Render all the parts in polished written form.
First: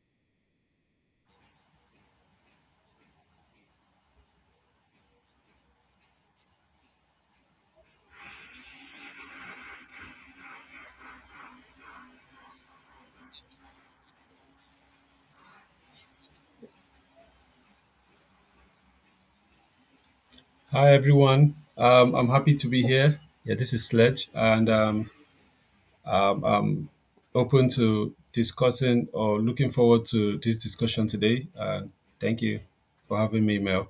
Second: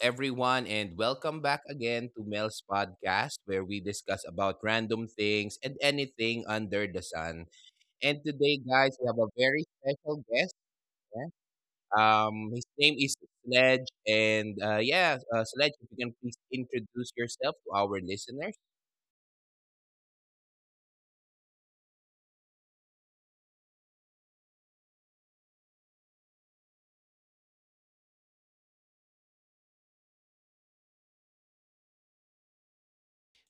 everyone? And welcome back again to Mel's podcast, where we discuss about random things and anything under the sun. And today, guys, we have a very special guest. Yeah. His name is Sledge. And yeah, Sledge, if you can please introduce yourself to our listeners. Hi, everyone. I'm happy to be here. Yeah, this is Sledge, and open to discussing or looking forward to this discussion today. And thank you for having me, Mel.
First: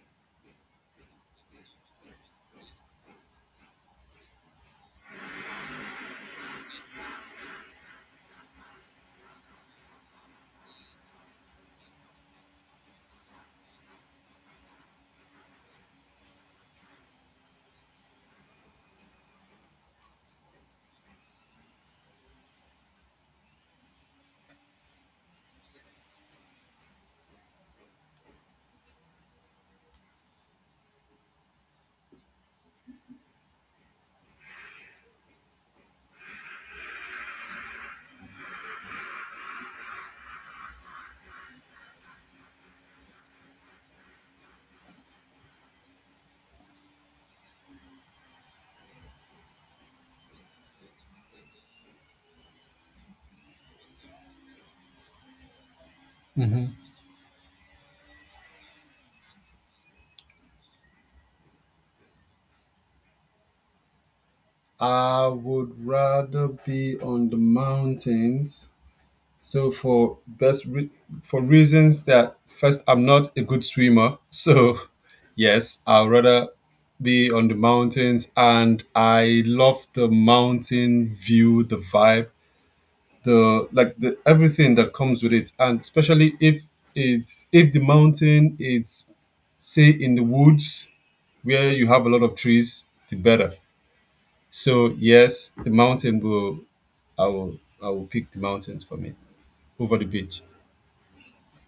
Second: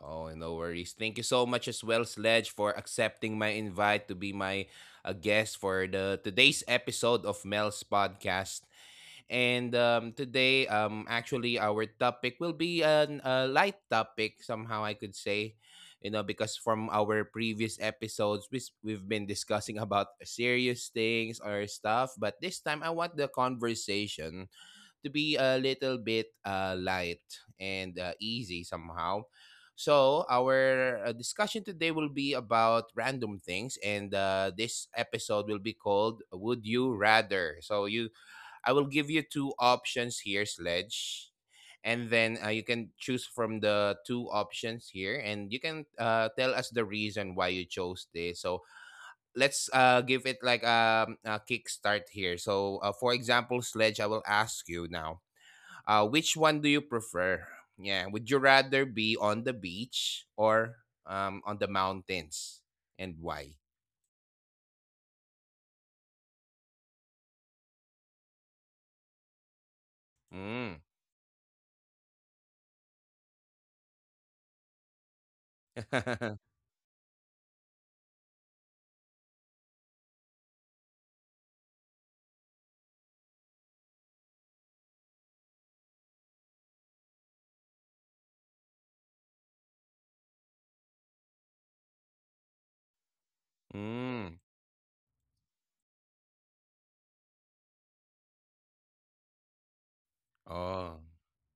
Oh, no worries. Thank you so much as well, Sledge, for accepting my invite to be my guest for the today's episode of Mel's podcast. And today, actually, our topic will be a light topic, somehow I could say, because from our previous episodes, we've been discussing about serious things or stuff. But this time, I want the conversation to be a little bit light and easy somehow. So, our discussion today will be about random things, and this episode will be called Would You Rather? So, you I will give you two options here, Sledge. And then you can choose from the two options here, and you can tell us the reason why you chose this. So let's give it like a kickstart here. So, for example, Sledge, I will ask you now which one do you prefer? Yeah, would you rather be on the beach or on the mountains, and why? I would rather be on the mountains. So for best re- Mm. for reasons that first, I'm not a good swimmer. So yes, I'd rather be on the mountains, and I love the mountain view, the vibe, the everything that comes with it, and especially if it's if the mountain is, say, in the woods, where you have a lot of trees, the better. Mm. So yes, the mountain, will I will I will pick the mountains for me over the beach. Oh,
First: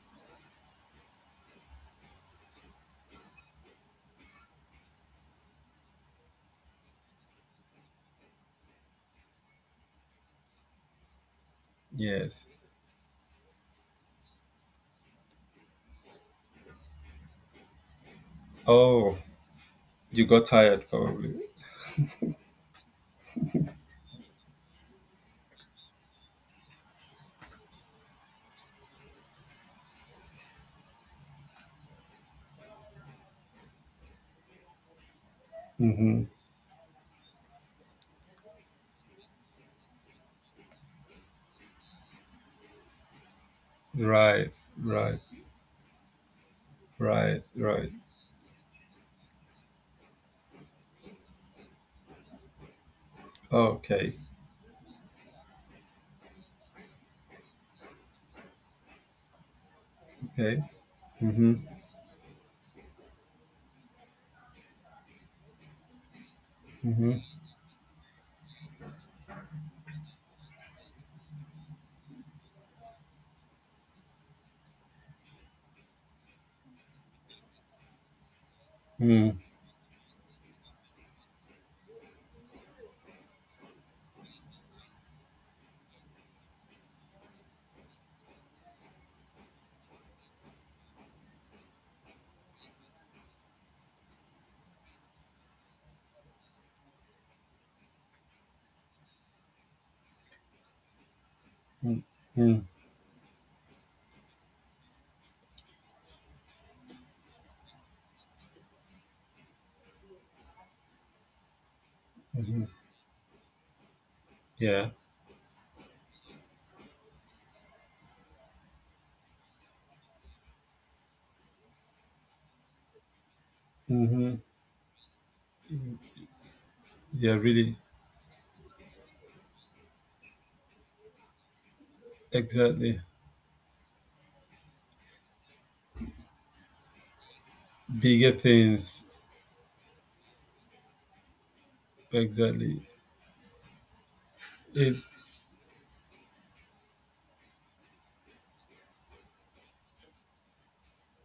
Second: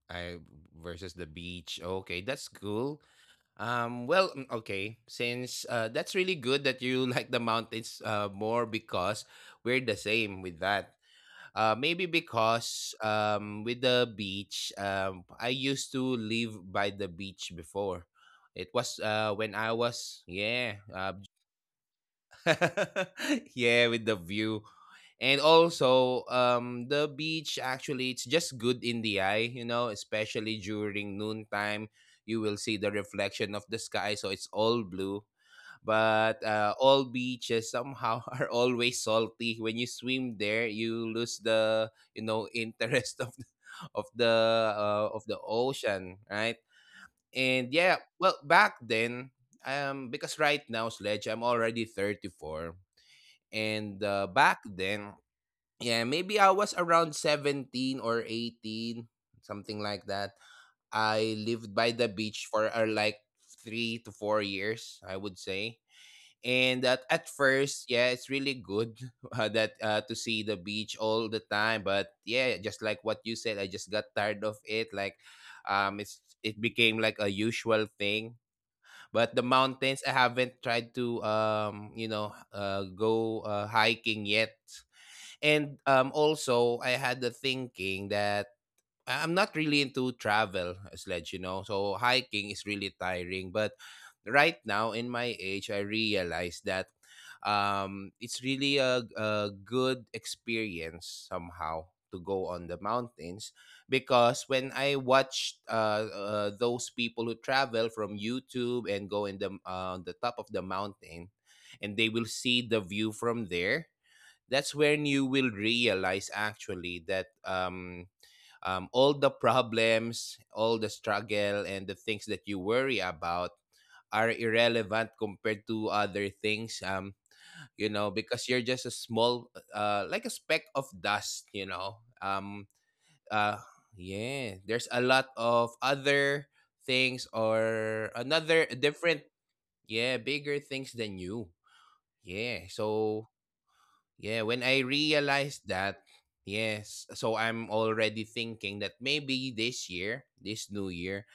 I versus the beach. Okay, that's cool. Well, okay, since that's really good that you like the mountains more, because we're the same with that. Maybe Yes. because with the beach, I used to live by the beach before. It was Oh, when I was, you got yeah, tired probably. yeah, with the view. And also the beach, actually, it's just good in the eye, especially during noontime. You will see the reflection of the sky, so it's all blue. But all beaches somehow are always salty. When you swim there, you lose the, interest of the Right, uh, right, of the ocean, right? right. And Right. yeah, well, back then, because right now, Sledge, I'm already 34. And Okay. Back then, yeah, maybe I was around 17 or 18, something like that. Okay. I lived by the beach for like 3 to 4 years, I would say. And that at first, yeah, it's really good, that to see the beach all the time. But yeah, just like what you said, I just got tired of it. Like, it became like a usual thing. Mm, But the mountains, I haven't tried to, go hiking yet. And also, I had the thinking that I'm not really into travel as ledge. So hiking is really tiring. But right now, in my age, I realize that it's really a good experience somehow to go on the mountains, because when I watched those people who travel from YouTube and go in the on the top of the mountain, and they will see the view from there, that's yeah. when you will realize, actually, that, all the problems, all the struggle, and the things that you worry about are Mm-hmm. irrelevant compared to other things. Yeah, really. Because you're just a small, like a speck of dust. Exactly. uh, yeah. There's a lot of other things, or Bigger another things. different, yeah, bigger things than you. Yeah. Exactly. So yeah, when I It's, realized that, yes, so I'm already thinking that maybe this year, this new year,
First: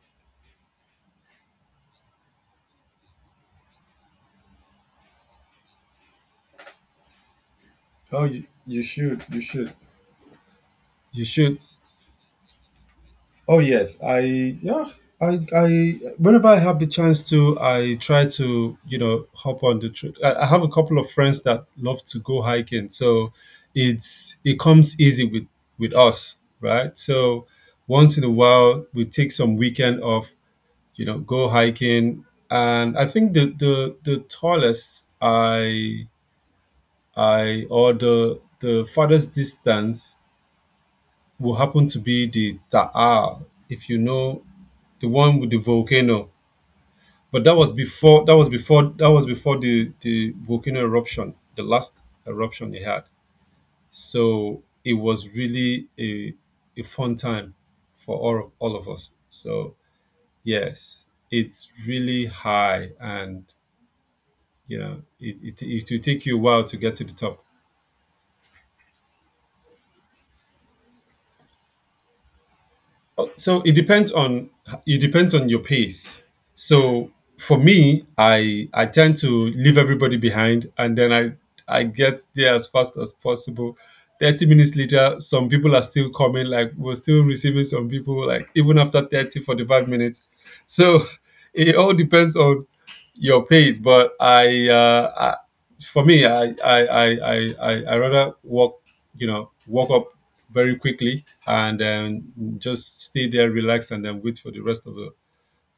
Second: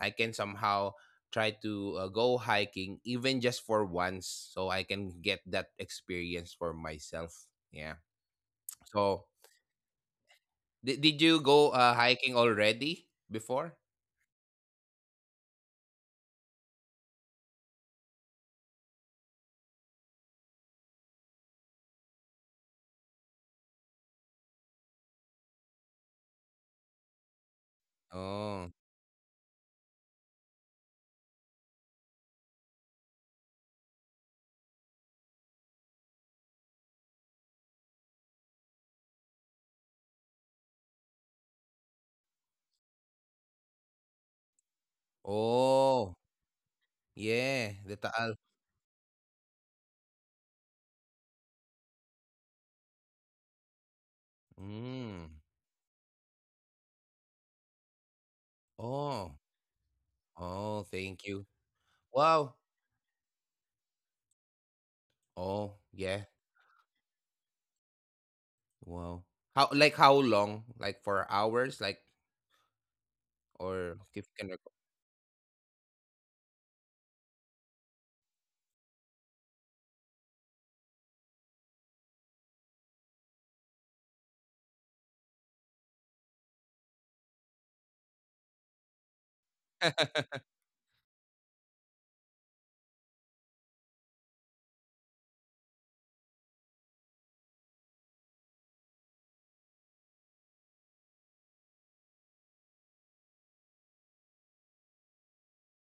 I can somehow try to go hiking, even just for once, so I can get that experience for myself. Yeah. oh, you, you should So, you should did you you should go hiking already Oh before? yes, I, whenever I have the chance to, I try to, you know, hop on the trip. I have a couple of friends that love to go hiking, so it comes easy with us, right? So once in a Oh. while we take some weekend off, you know, go hiking. And I think the tallest I, or the farthest distance will happen to be the Taal, if you know the one with the Oh. volcano. But that Yeah, was the before, Taal. The volcano eruption, the last eruption they had. So it Mm. was really a fun time for all of us. Oh. So Oh, yes, thank you. it's really Wow. high, and you know, it Oh, it will yeah. take you a while to get to the top. Wow. How Like, how long? Like, for hours? Like, so it or depends if you can on record? it depends on your pace. So for me, I tend to leave everybody behind, and then I get there as fast as possible. 30 minutes later, some people are still coming. Like we're still receiving some people. Like even after 30, 40, 5 minutes. So it all depends on your pace. But I for me, I rather walk, you know, walk up very quickly, and just stay there, relax, and then wait for the rest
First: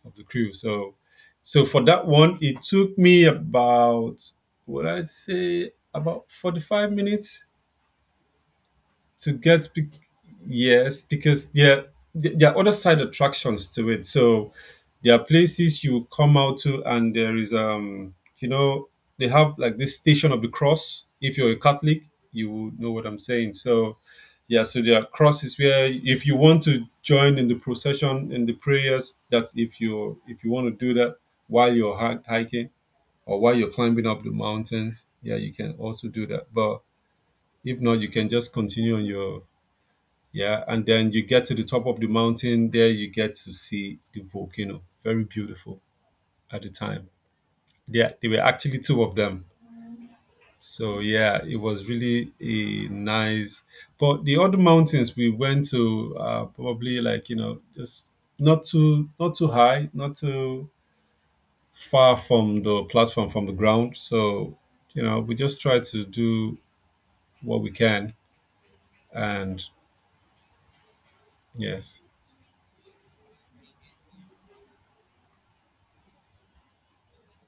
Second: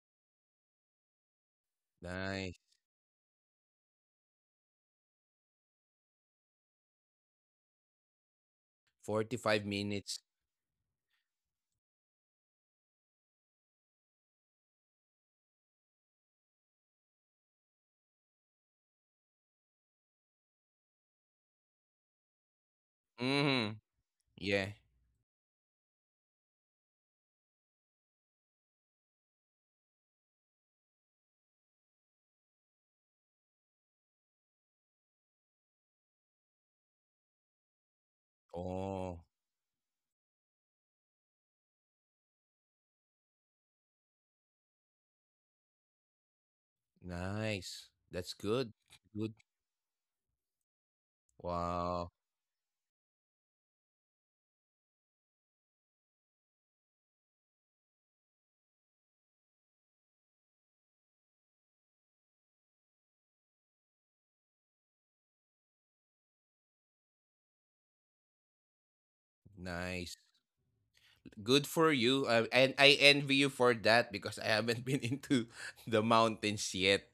of the crew. So, so for that one, Nice. it took me about, what I say, about 45 minutes to 45 get minutes. yes, because there are other side attractions to it. So there are places you come out to, and there is, you know, they have like this station of the cross. If you're a Catholic, you will know what I'm saying. Mm. So yeah, Yeah. so there are crosses where if you want to join in the procession, in the prayers, that's if you, if you want to do that while you're hiking, or while you're climbing up the mountains. Yeah, you can also do that, but if not, you can just continue on Oh, your, yeah. And then you get to the top of the mountain. There you get to see the volcano. Very beautiful at the time. nice. Yeah, there were That's actually good. two of them. Good. So yeah, it was Wow. really a nice. But the other mountains we went to are probably, like, you know, just not too high, not too far from the platform from the ground. So you know, we just try to do what we can. And Nice. yes, Good for you. And I envy you for that, because I haven't been into the mountains yet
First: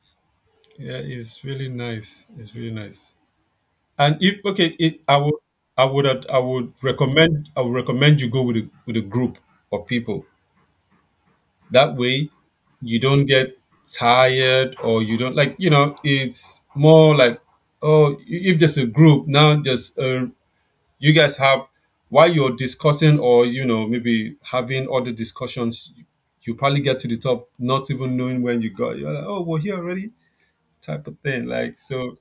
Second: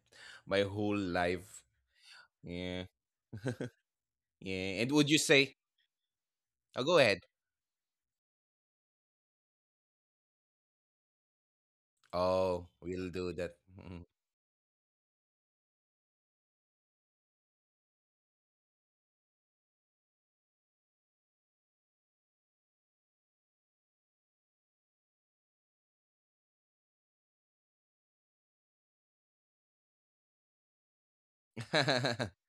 my whole yeah, it's life. really nice. It's really Yeah. nice. And if, okay, Yeah. And would it, you say, I would ad- oh, go ahead. I would recommend you go with a group of people. That way, Oh, we'll you do that. don't get tired, or you don't, like, you know, it's more like, oh, if there's a group, now there's, uh, you guys have, while you're discussing, or you know, maybe having other discussions, you probably get to the top not even knowing when you got, you're like, oh, we're here already, type of thing. Like Mm. so,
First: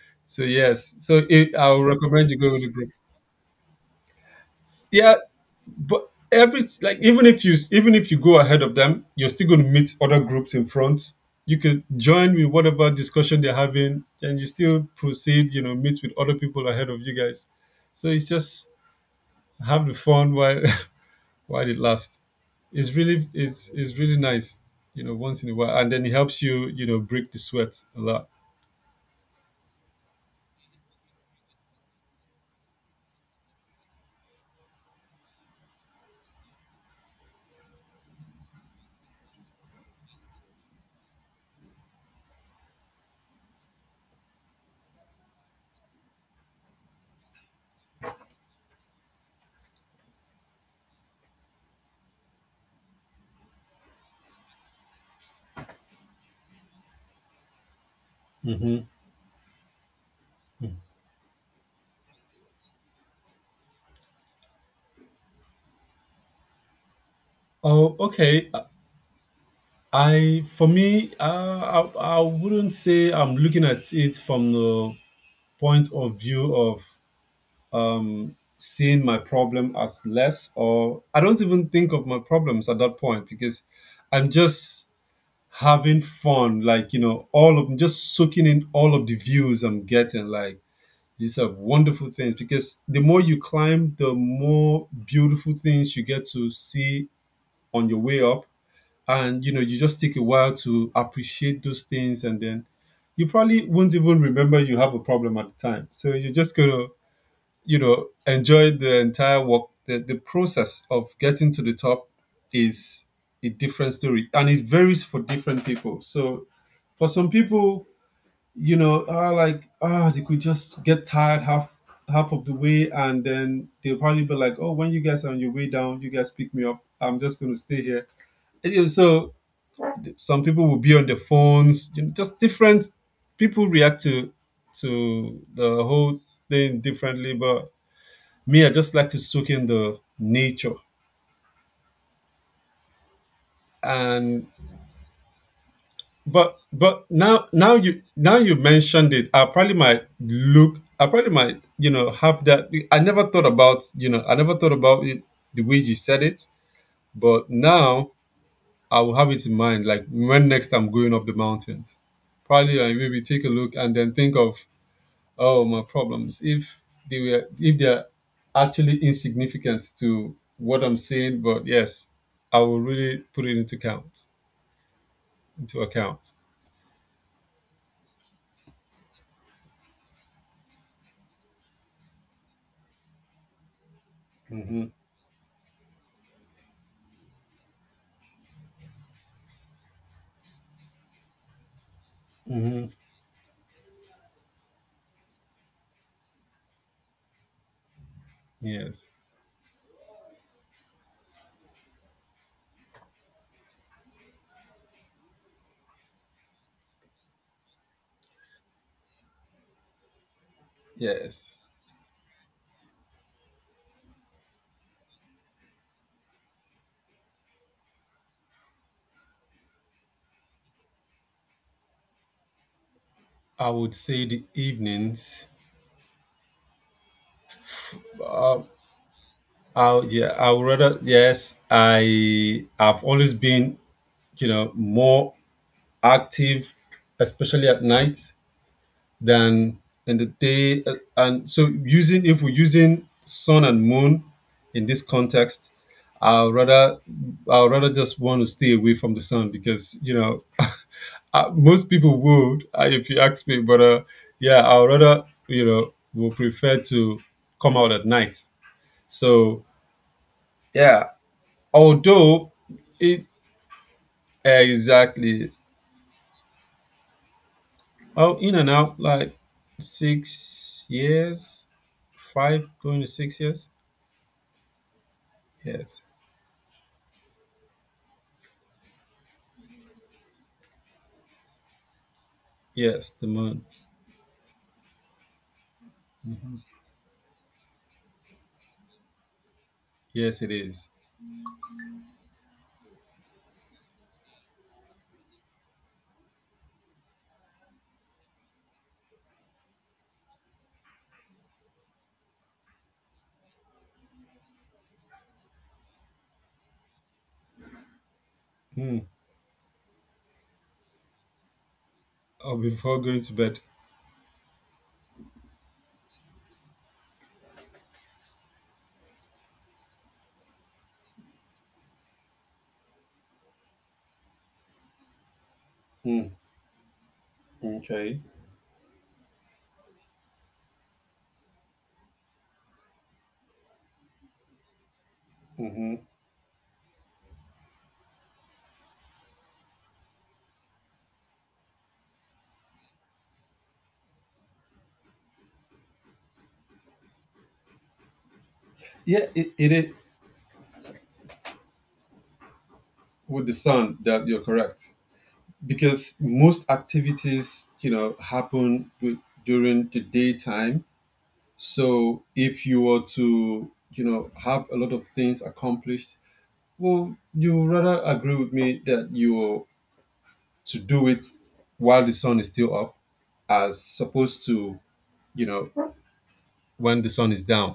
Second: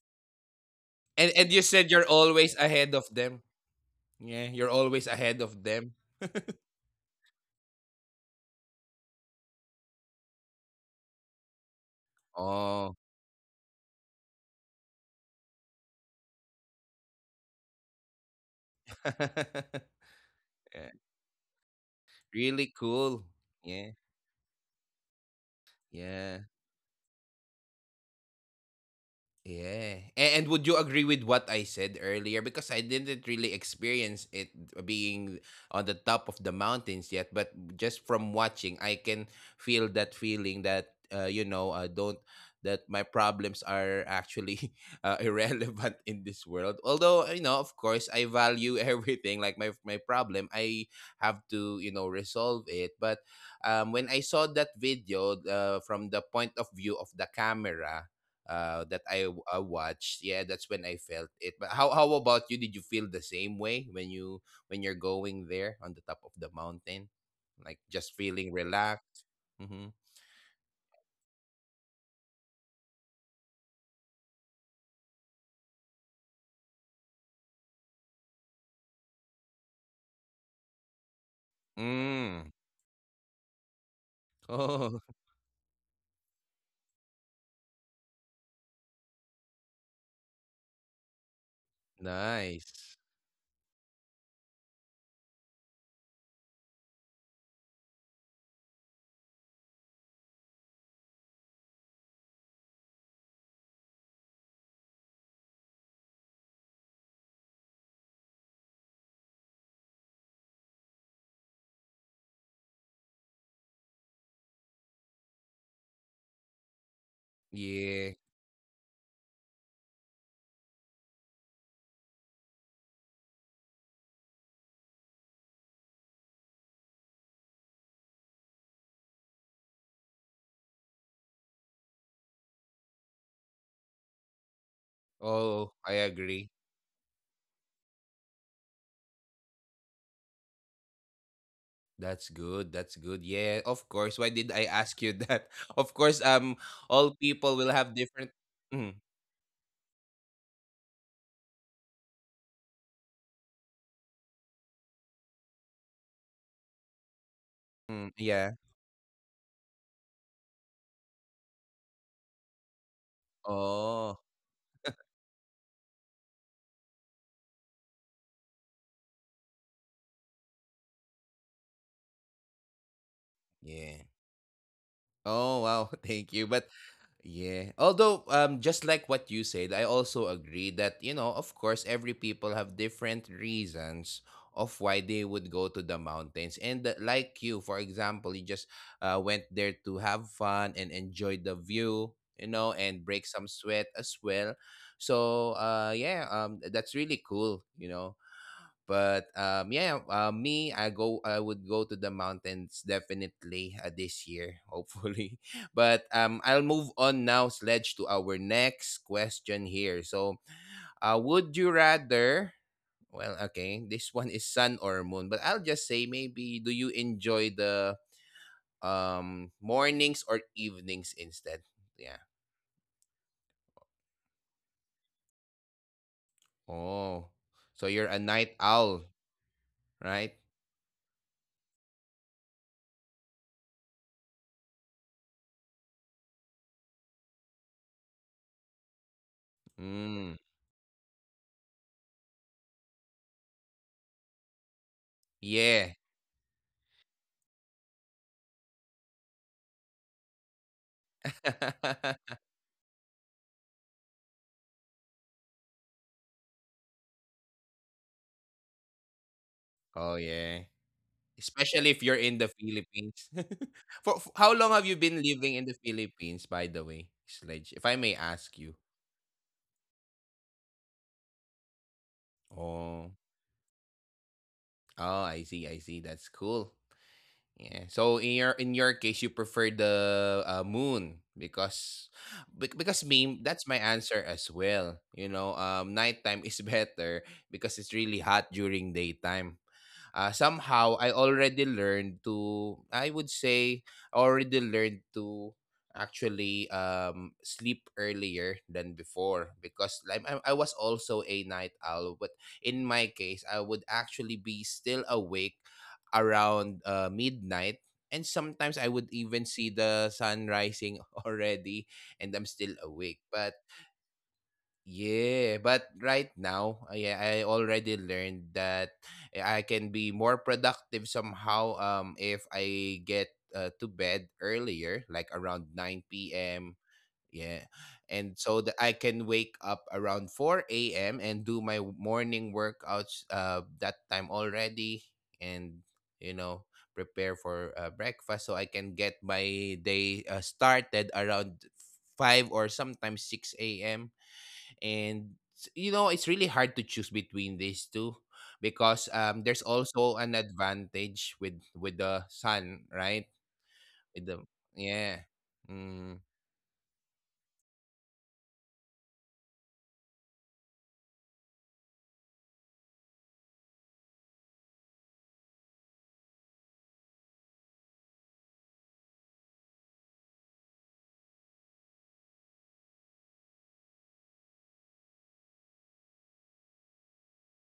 so yes, so And it, you i would said you're recommend you go always with a group. ahead of them. Yeah, you're always Yeah, ahead of them. but every, even if you go ahead of them, you're still going to meet other groups in front. You could join with whatever Oh. discussion they're having, and you still proceed, you know, meet with other people ahead of you guys. So it's just have the fun while Yeah, while it lasts. really it's cool. really it's Yeah. it's really nice, you know, once in a while, and then it Yeah. helps you, you know, break the sweat a lot. Yeah. And would you agree with what I said earlier? Because I didn't really experience it, being on the top of the mountains yet, but just from watching, I can feel that feeling that, don't, that my problems are actually irrelevant in this world. Although, of course, I value everything. Like my problem, I have to, resolve it. But when I saw that video, from the point of view of the camera, Hmm. that I watched. Yeah, that's when I felt it. But how about you? Did you feel the same way when you when you're going there on the top of the mountain, like, Oh, just feeling okay. relaxed? Mm-hmm. I for me uh, I, I wouldn't say I'm looking at it from the point of view of, seeing my problem as less, or I don't even think of my Mm. problems at that point, because I'm just Oh, having fun, like, you know, all of, just soaking in all of the views I'm getting. Like, these are wonderful things, because nice. the more you climb, the more beautiful things you get to see on your way up. And, you know, you just take a while to appreciate those things, and then you probably won't even remember you have a problem at the time. So you're just gonna, you know, enjoyed the entire work. The process of getting to the top is a different story, and it varies for different people. So for some people, Yeah. you know, are like, ah, they could just get tired half of the way, and then they'll probably be like, oh, when you guys are on your way down, you guys pick me up. I'm just going to stay here. And, you know, so some people will be on their phones, you know, just different people react to Oh, I the whole agree. thing differently. But me, I just like to soak in the nature. That's good. That's good. Yeah, of course. Why did And, I ask you that? Of course, but all but people now will now have you different. now you Mm, mentioned it, I probably might look. I probably might, you know, have that. I never thought about, you know, I never thought about it the way you said it. But mm, now yeah. I will have it in mind. Like, when next I'm going up the mountains, probably I maybe take a look, and Oh, then think of, oh, my problems, if they are actually insignificant to what I'm saying. But yes, I will really put it yeah. Oh, wow. into Thank you. account. But yeah. Although, just like what you said, I also agree that, of course, every people have different reasons of why they would go to the mountains. And like you, for example, you just went there to have fun and enjoy the view, and break some sweat as well. So, yeah, that's really cool. Yes. But yeah, me, I would go to the mountains, definitely, this year, hopefully. But I'll move on now, Sledge, to our next question here. So, Yes, would you rather? Well, okay, this one is sun or moon, but I'll just say, maybe do you enjoy the mornings or evenings instead? Yeah. I would say the evenings. Oh, so you're a um night owl, i yeah right? i would rather, yes, I, I've always been, you know, more active especially at night than in the Mm. day. And so, using, if we're using sun and moon in this context, Yeah. I'd rather I'd rather just want to stay away from the sun, because you know, most people would, if you ask me, but yeah, I'd rather, you know, will prefer to come out at night. So Oh yeah. yeah, Especially if you're although in the it's, Philippines. For, for how long have you exactly, been living in the Philippines, by the way, Sledge? If I oh, may in and ask out you. like 6 years, five going to six Oh, years. oh, I see, Yes, I see. That's cool. Yeah. So in your case, you prefer the moon, because bec- yes, because the me, moon. that's my answer as well. Nighttime is better because it's really hot during daytime. Yes, it is. Somehow I already learned to, I would say, I already learned to actually sleep earlier than before, because, like, I was also a night owl, but in my case, I would actually be still awake around midnight, and sometimes I Hmm. would even see the sun rising already, and I'm Oh, still before going awake, to but bed. yeah. But right now, yeah, I already learned that I can be more productive somehow if I get to bed earlier, like around Hmm. 9 p.m. Yeah. Okay. And so that I can wake up around 4 a.m. and do my morning workouts that time already, and, Mhm. you know, prepare for breakfast, so I can get my day started around 5 or sometimes 6 a.m. And it's really hard to choose between these two, because Yeah, it, it there's is also an advantage with the sun, right? with the sun, that with you're the correct, Yeah. because Mm. most activities, you know, happen with, during the daytime. So if you were to, you know, have a lot of things accomplished, well, you rather agree with me, that you to do it while the sun is still up, as opposed to, you know, when the sun is down.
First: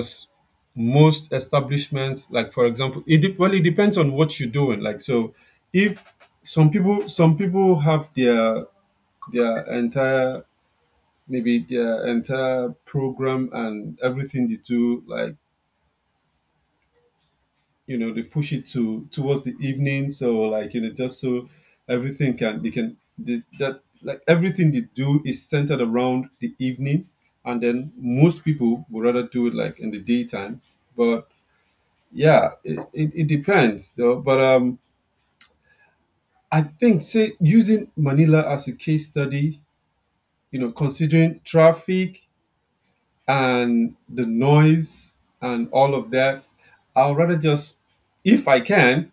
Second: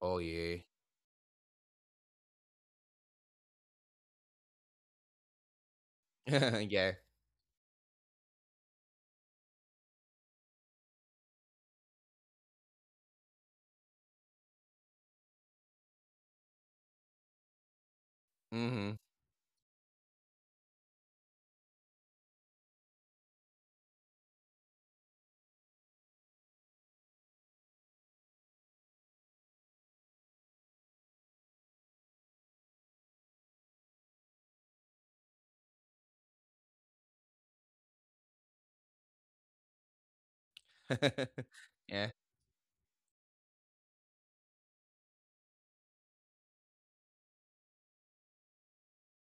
Oh yeah. most establishments, like, for example, it well, it depends on what you're doing, like so, if some Yeah. people some people have their entire, maybe their entire program and everything they do, like, you know, they push it Mm-hmm. to towards the evening, so, like, you know, just so everything can that like, everything they do is centered around the evening, and then most people would rather do it like in the daytime, but yeah, it depends, though. But I think, say, using Manila as a case study, you know, considering Yeah, traffic and the noise and all of that, I'll rather just, if I can,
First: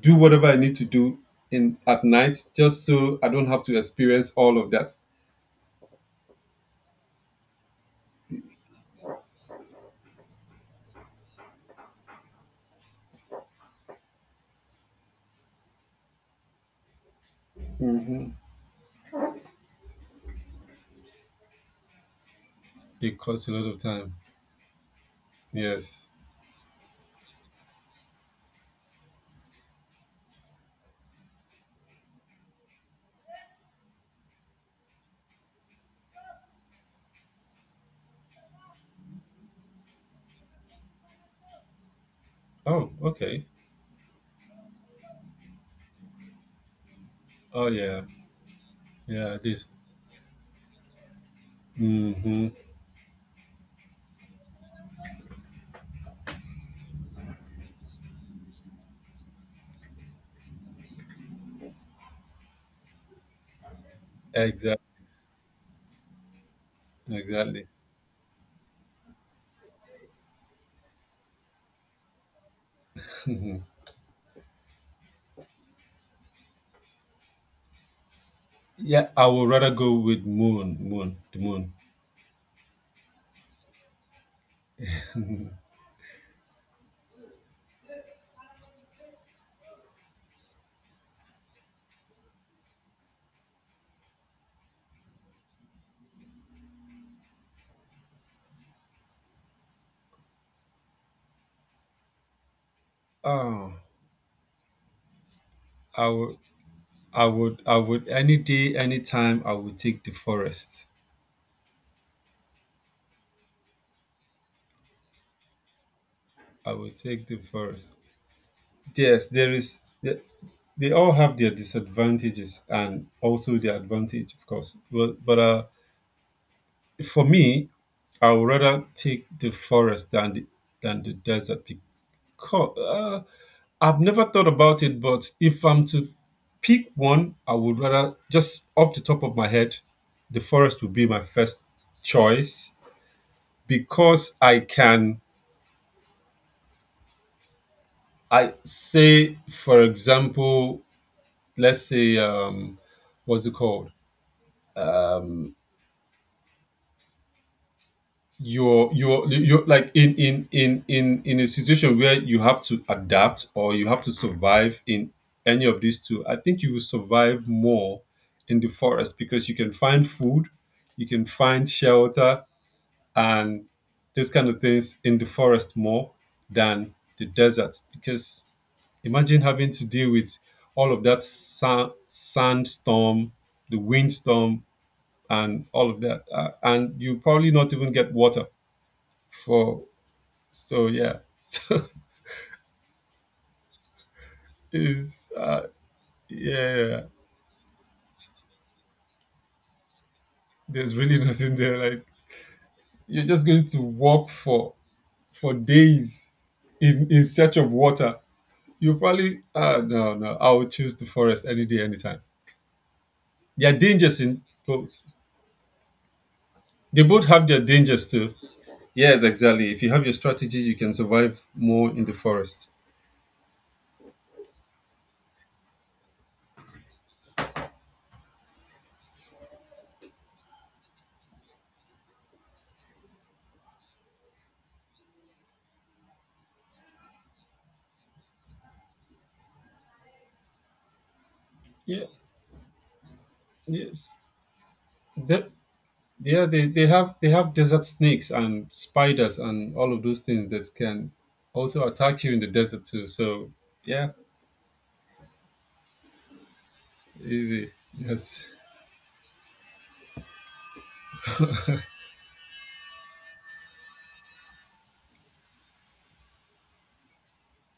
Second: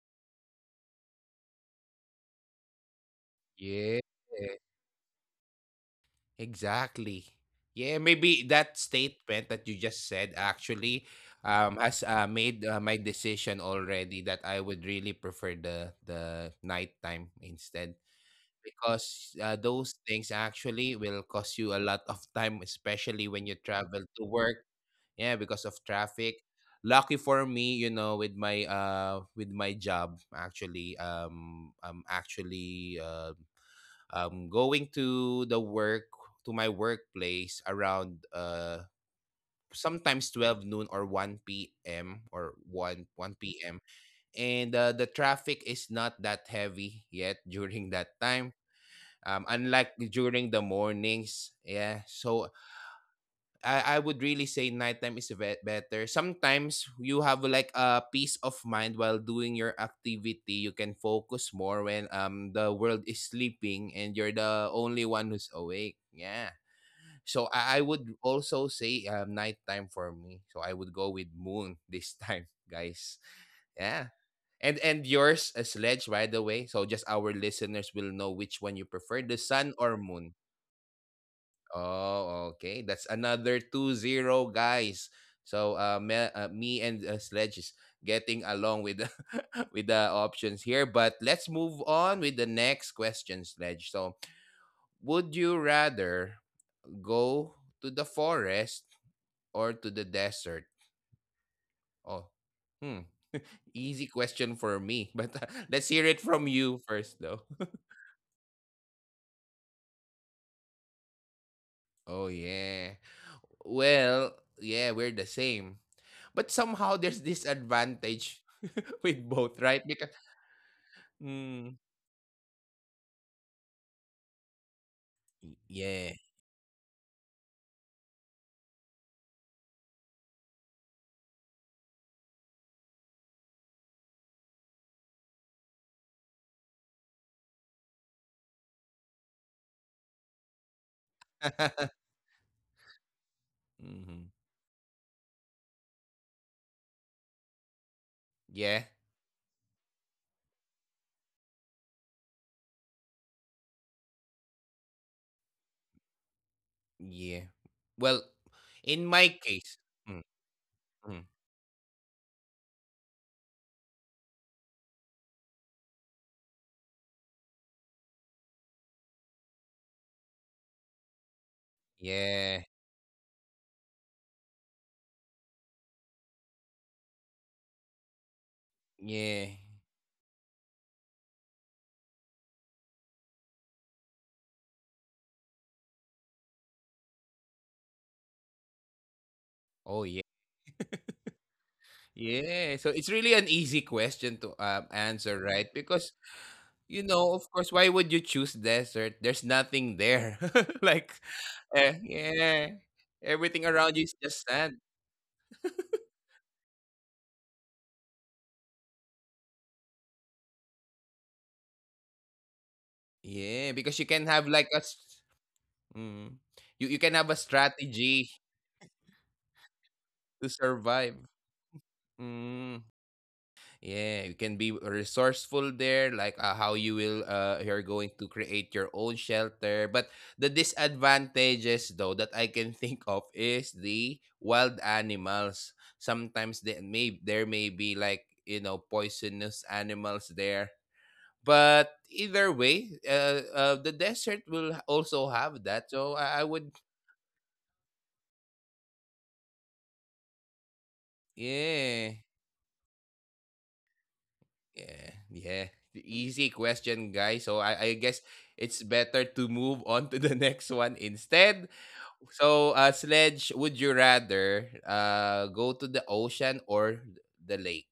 do whatever I need to do in at night, just so I don't have to yeah, experience all of that. exactly, yeah. Maybe that statement that you just said, actually, has made my decision already, that I would really prefer the nighttime instead, because those things actually will cost you a lot of time, It especially when costs a you lot of travel time. to work. Yeah, because of Yes. traffic. Lucky for me, with my job, actually, I'm actually going to my workplace around sometimes 12 noon or 1 p.m. or Oh, okay. 1 p.m. And the traffic is not that heavy yet Oh during yeah. that time, Yeah. This. unlike during the mornings. Yeah. So Mm-hmm. I would really say nighttime is better. Sometimes you have, like, a peace of mind while doing your activity. You can focus more when the world is sleeping and you're the only Exactly. one who's awake. Yeah. So Exactly. I would also say nighttime for me. So I would go with moon this time, guys. Yeah. And yours, a Sledge, by the way. So just our listeners will know which one you Yeah, prefer, I the would sun rather or go with moon. moon, the moon. Oh, okay. That's another 2-0, guys. So me and Sledge is getting along with with the options here. But let's move on with the next question, Sledge. So, would you rather go to the forest or to the desert? Oh, hmm. Oh, Easy question for me. But let's hear I it would, from you first, though. I would. Any day, any time, I would take the forest. Oh yeah. Well, yeah, we're the same. But I somehow would there's take this the forest. advantage with Yes, both, there right? is. Because They all have their mm, disadvantages, and also their advantage, of course. But, yeah. for me, I would rather take the forest than the desert, because I've never thought about it, but if I'm to pick one, I would rather, just off the top of my head, the forest would be my first choice. hmm Because I can. I Yeah. say, for example, let's say, what's it called? Yeah. Well, you're in my you're you're case. like in mm, in in mm, in in a situation where you have to adapt or you have to survive in any of these two. I think you will survive more in the forest because you can find food, you can find shelter, yeah. and these kind of things in the forest more than the desert because imagine Yeah. having to deal with all of that sandstorm, the windstorm, and all of that, and you probably not even get water for. Oh yeah. So yeah, so Yeah. So it's really an easy question to is answer, right? Because yeah, you know, of course, why would you choose desert? There's nothing there. there's Like, really nothing there. Like yeah, you're just everything going to around you is walk just for sand. Days in search of water. You probably, no, no. I would choose the forest any day, anytime. Yeah, There are because you dangers can have in like both. Mm, you They can have both a have their dangers strategy too. Yes, exactly. If you have your to strategy, you can survive. survive more in the forest. Mm. Yeah, you can be resourceful there, like how you will you're going to create your own shelter. But the disadvantages though that I can think of is the wild animals. Sometimes they may there may be like, you know, poisonous animals there. But Yeah. either way, the Yes. desert will also That have that. So I Yeah, would. they have desert snakes and spiders and all of those things that can also Yeah. attack you in the desert too, so yeah. Yeah, yeah. The easy question, guys. So Easy. I guess Yes. it's better to move on to the next one instead. So, Sledge, would you rather go to the ocean or the lake?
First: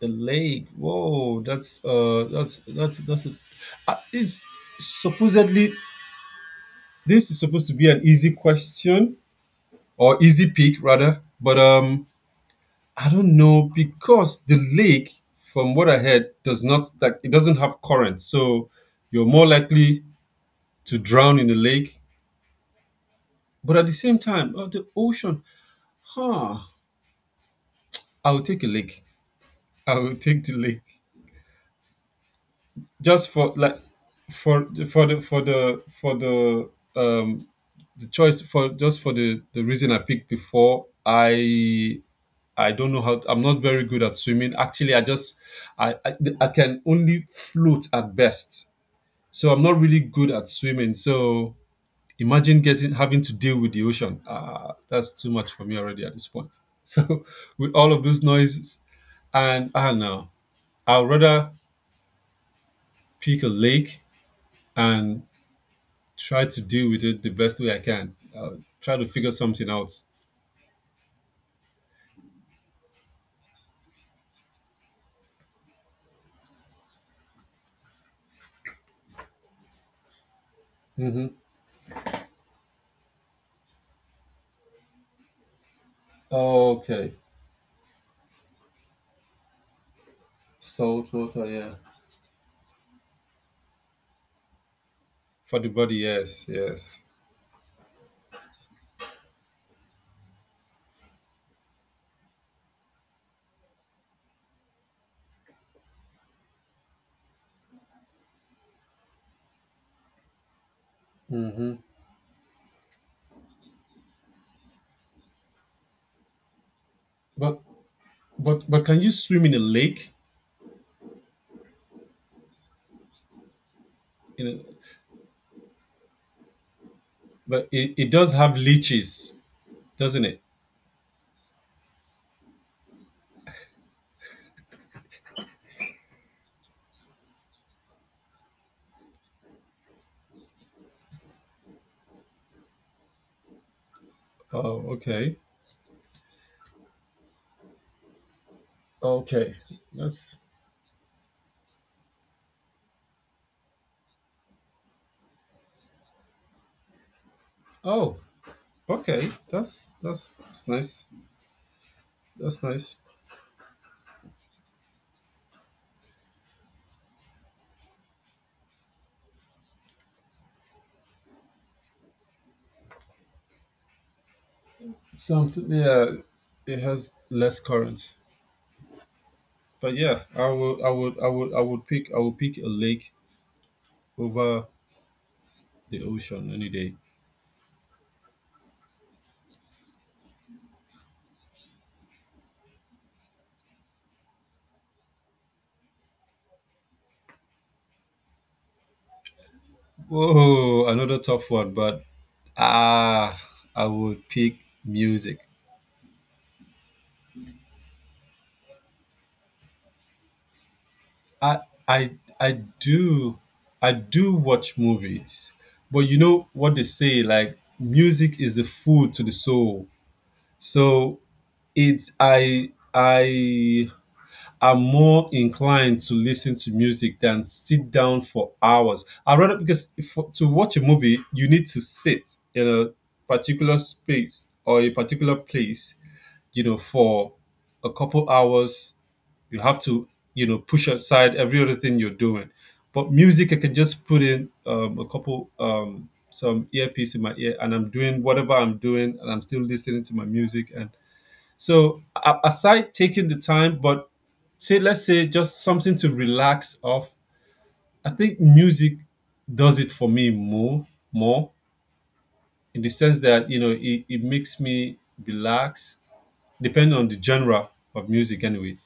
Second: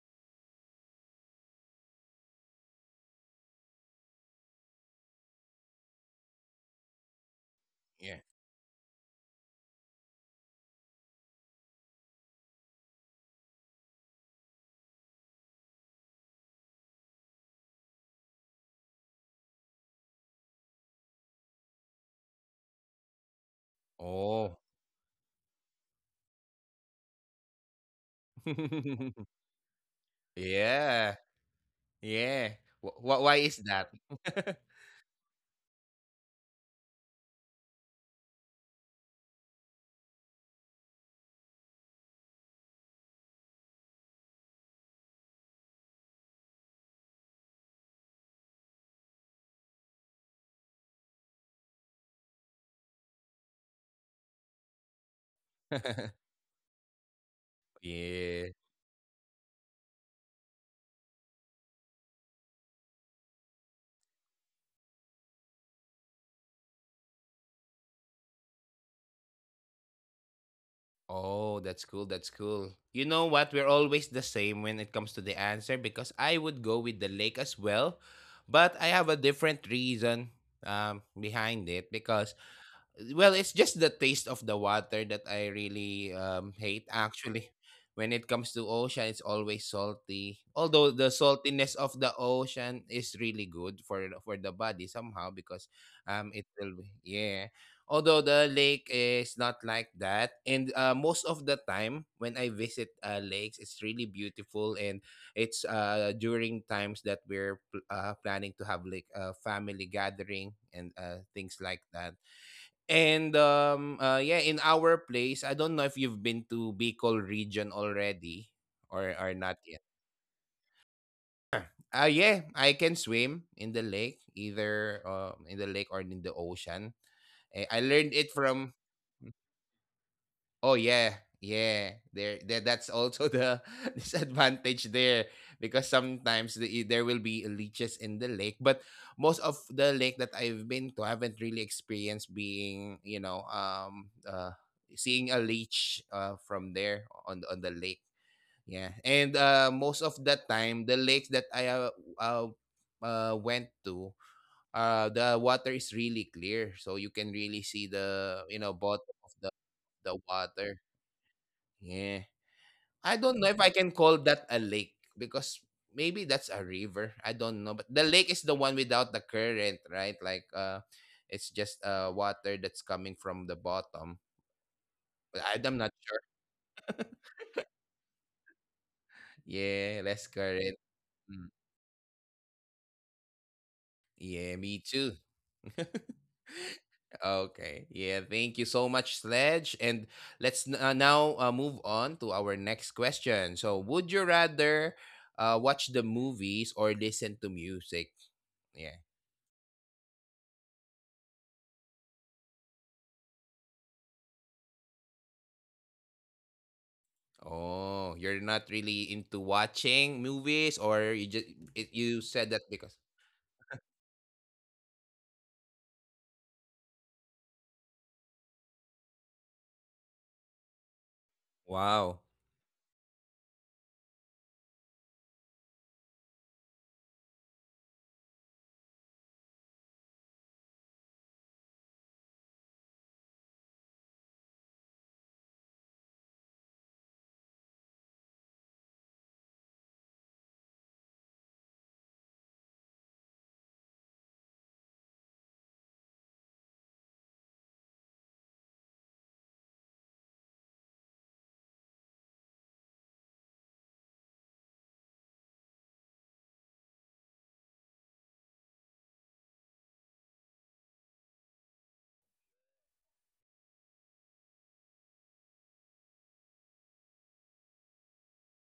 The lake. Whoa, that's a, it's supposedly — this is supposed to be an Yeah. easy question, or easy pick rather, but I don't know because the lake, from what I heard, does not, like, it doesn't have current, so you're more likely to drown in the lake. But at the same time, Oh. The ocean, huh? I will take a lake. I will take the lake Yeah. Yeah. Just Why for is like that? For the for the for the the choice, for just for the reason I picked before. I don't know how. To, I'm not very good at swimming. Actually, I just I I, I can only float at best. So I'm not really good at swimming. So imagine getting having to deal with the ocean. That's too much for me already at this point. So with all of those Yeah. noises. And I don't know. I'd rather pick a lake and try to deal with it the best way I can. I'll try to figure something out. Oh, that's cool. That's cool. You know what? We're always the same when it comes to the answer because I would go with the lake as well, but I have a different reason Mm-hmm. behind it. Because well, it's just the taste of the water that I really hate. Okay. Actually, when it comes to ocean, it's always salty. Although Salt the water, yeah. saltiness of the ocean is really good for the body somehow For the because body, yes, it will be- yes. yeah. Although the lake is not like that, and most of the time when I visit lakes, it's really beautiful, and it's during times that we're planning to have like a family gathering and things like that. And yeah, in our place, I don't know if you've been to Bicol But region already but can you or swim in a not yet. lake? Ah yeah, I can swim in the lake, In a, either in the lake or in the ocean. but Eh, I it learned does it have from. leeches, doesn't it? Oh yeah, yeah. There, that's also the disadvantage there because sometimes there will be leeches in the lake. But most of the lake that I've been to, I haven't really experienced being, you know, Oh, okay. seeing a leech from there on the lake. Yeah, and Okay. Most of That's the time, the lakes that I uh, went to, the water is really clear, so you can really see Oh, the, you know, okay. bottom of That's that's the that's nice. water. That's Yeah, nice. I don't know if I can call that a lake because maybe that's a river. I don't know, but the lake is the one without the current, right? Like it's just water that's coming from the bottom. Something, But I'm yeah, not sure. it has less current. But Yeah, yeah, less current. I Mm. would pick, I would pick a lake over Yeah, me too. the ocean any day. Okay. Yeah, thank you so much, Sledge. And now move on to our next question. So, would you rather watch the movies or listen to music? Yeah. Whoa, another tough one, but ah, I would pick music. Oh, you're not really into watching movies or you I, just it, I, you I said that because do, I do watch movies, but you know what they say, like music is the food to the soul. So it's wow, I are more inclined to listen to music than sit down for hours. I rather because to watch a movie, you need to sit in a particular space or a particular place, for a couple hours. You have to, push aside every other thing you're doing. But music, I can just put in some earpiece in my ear, and I'm doing whatever I'm doing, and I'm still listening to my music. And so, aside taking the time, but say let's say just something to relax off. I think music does it for me more, in the sense that, you know, it makes me relax depending on the genre of music anyway.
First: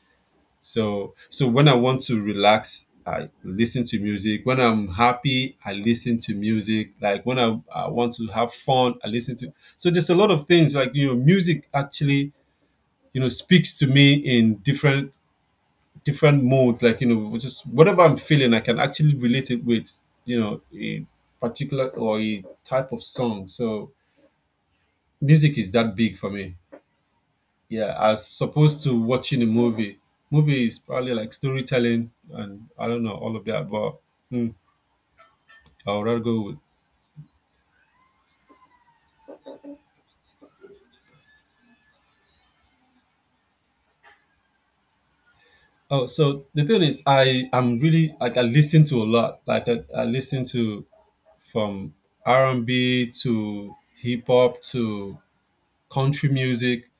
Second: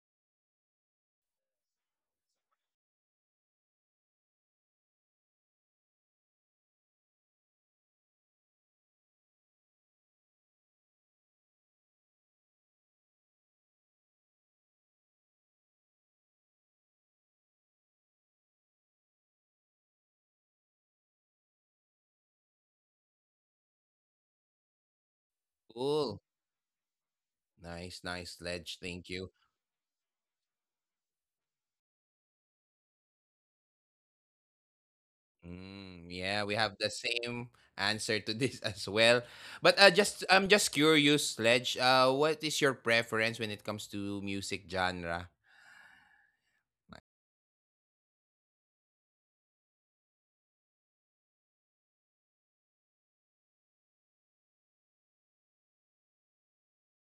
So when I want to relax, I listen to music. When I'm happy, I listen to music. Like when I want to have fun, I listen to. So there's a lot of things, like, music actually, speaks to me in different moods, like, just whatever I'm feeling, I can actually relate it with, a particular or a type of song. So music is that cool. big for me. Nice, Yeah, nice, as Ledge. Thank opposed you. to watching a movie. Movie is probably like storytelling and I don't know all of that, but hmm, I Mm, would rather yeah, go we with. have the same answer to this as well. But just I'm just curious, Sledge. What is your preference when it comes to music genre? Oh, so the thing is, I'm really, like, I listen to a lot. Like I listen to, from R&B to hip hop to country music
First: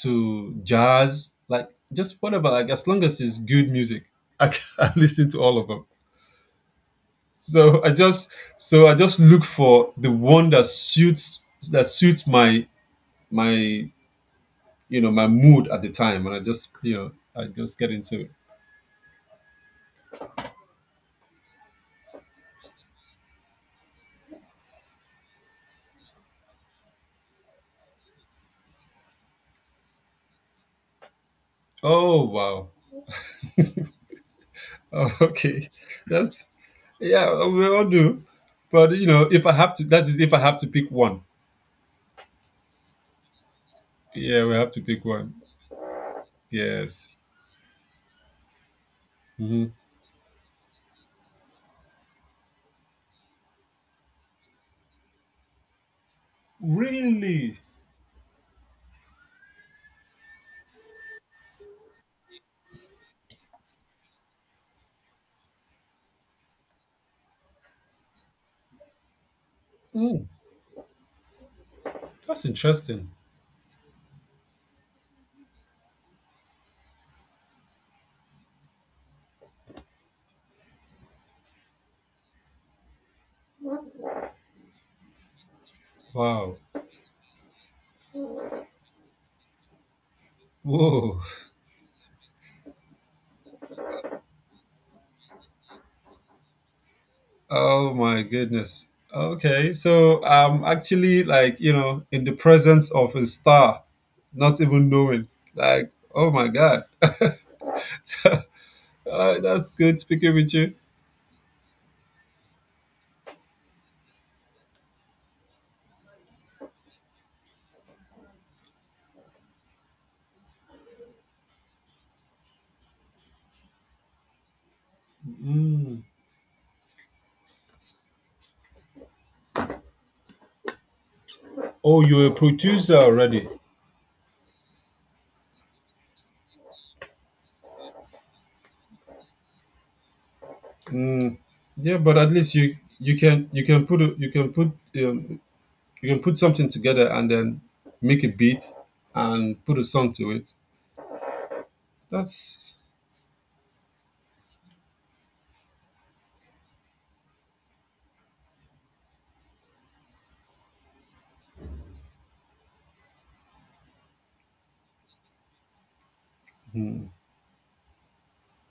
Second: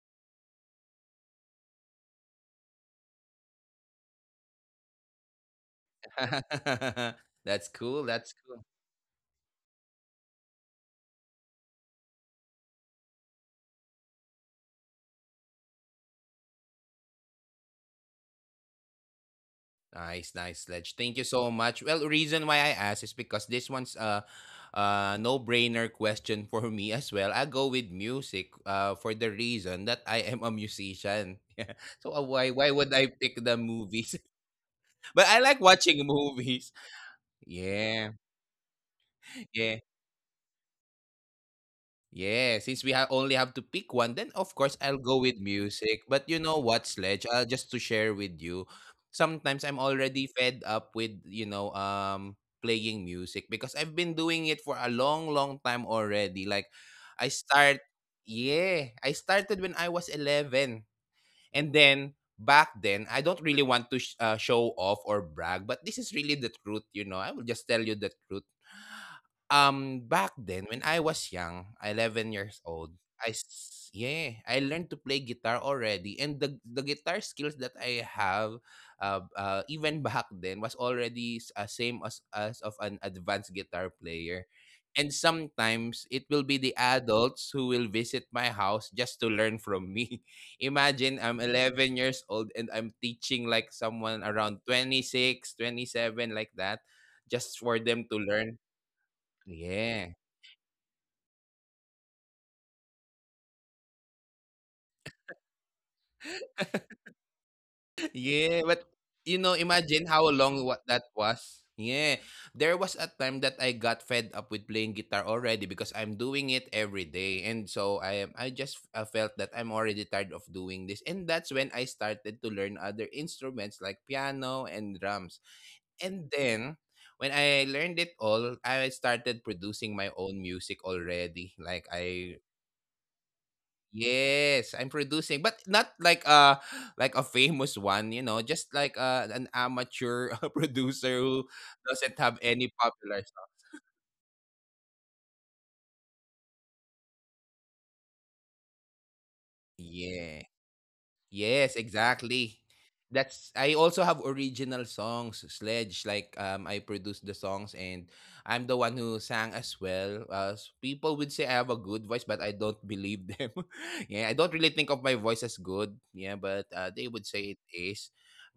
to jazz, like just whatever, like as long as it's good music, I can listen to all of them. That's So I cool. just That's cool. Look for the one that suits my my my mood at the time, and I just get into it. Nice, nice, Ledge. Thank you so much. Well, reason why I asked is because this one's a no-brainer question for me as well. I go with music for the reason that I am a musician. Yeah. So Oh why wow, would I pick the movies? oh, But I like okay. watching that's movies. Yeah, we all Yeah. do, but if I Yeah. have to, that is, if I have to pick one, Yeah, since we only have to pick one, then yeah, of we course have to I'll pick go with one. music. But you know what, Yes. Sledge? Just to share with you, sometimes hmm I'm already fed up with, you know, playing music because I've been doing it for a long, long time already. I Really. start, yeah, I started when I was 11. And then back then, I don't really want to show off or brag, but this is really the truth, you know. I will just tell you the truth. Mm, Back then when I was young, 11 that's years old, interesting. Yeah, I learned to play guitar already, and the guitar skills that I have, even back then was already same as of an advanced guitar player. And sometimes it will Wow. be the adults who will visit my house just to learn from me. Imagine Whoa. I'm 11 years old and I'm teaching like someone around 26, 27 like that just for Oh them to my learn. goodness. Okay. Yeah. So I'm actually, like, in the presence of a star, not even knowing. Like, oh my God. Yeah, but you know, That's good imagine how speaking with long you. what that was. Yeah. There was a time that I got fed up with playing guitar already because I'm doing it every day. And so I just felt that I'm already tired of doing this. And that's when I started to learn other instruments like piano and drums. Mm. And then when I learned it all, I started producing my own music already. Like Oh, you're a I. producer already. Yes, I'm producing, but not like like a famous one, you know, just like an amateur producer Mm. who Yeah, but doesn't at have least any popular stuff. You can put something together and then make a beat and put a song to it. Yeah. Yes, That's exactly. That's, I also have original songs, Sledge. Like I produced the songs and I'm the one who sang as well. People would say I have a good voice, but I don't believe them. Yeah, I don't really think of my voice as good. Yeah, but they would say it is.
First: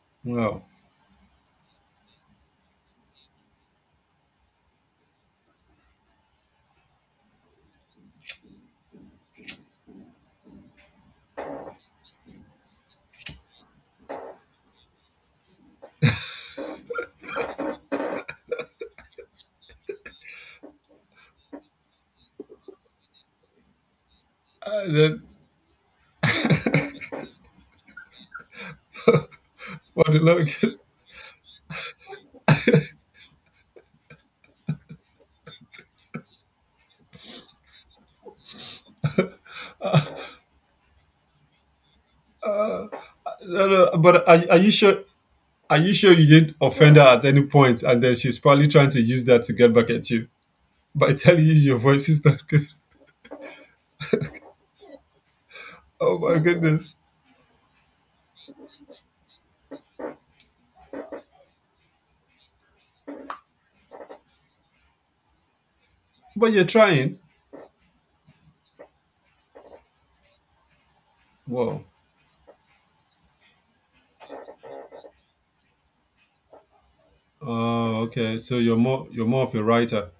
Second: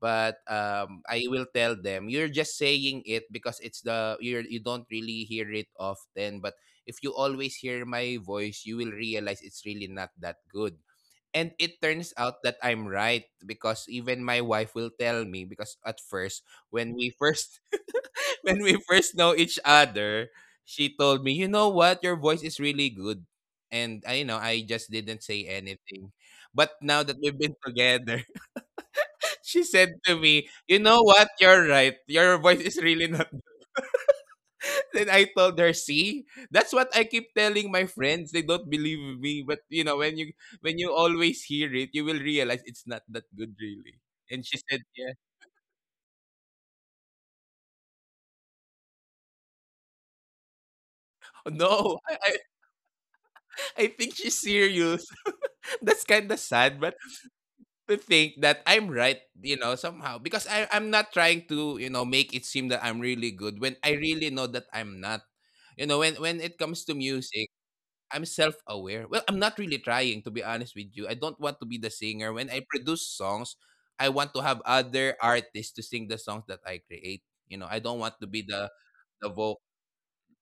But Wow. I will tell them you're just saying it because it's the you're you don't really hear it often. But if you always hear my voice, you will realize it's really not that good and it turns out that I'm right because even my wife will tell me. Because at first when we first when we first know each other, she told me, "You know what? Your voice is really good." And I, you know, I just didn't Then say anything. But now that we've been together, she said to what a me, luck. "You know what? You're right. Your voice is really not." Then I told her, see, that's what I keep telling my friends. They don't believe me, but you know, when you always hear it, you will realize it's not that good, No, really. no, but And she are said, you sure? yeah, Are you sure you didn't offend her at any point, and then she's probably trying to use that to get back at you by telling you your no, voice is not good? I think she's serious. That's kind Oh of my sad, but goodness! to think that I'm right, you know, somehow because I'm not trying to, you know, make it seem that I'm really good when I really know that I'm not. You know, when it But you're comes to trying. music I'm self-aware. Well, I'm not really trying, to be honest with you. I don't want to be the Whoa. singer. When I produce songs, I want to have other artists to sing the songs that I create. You know, I don't want Oh, to be okay. So you're more the you're vocal. more of a writer.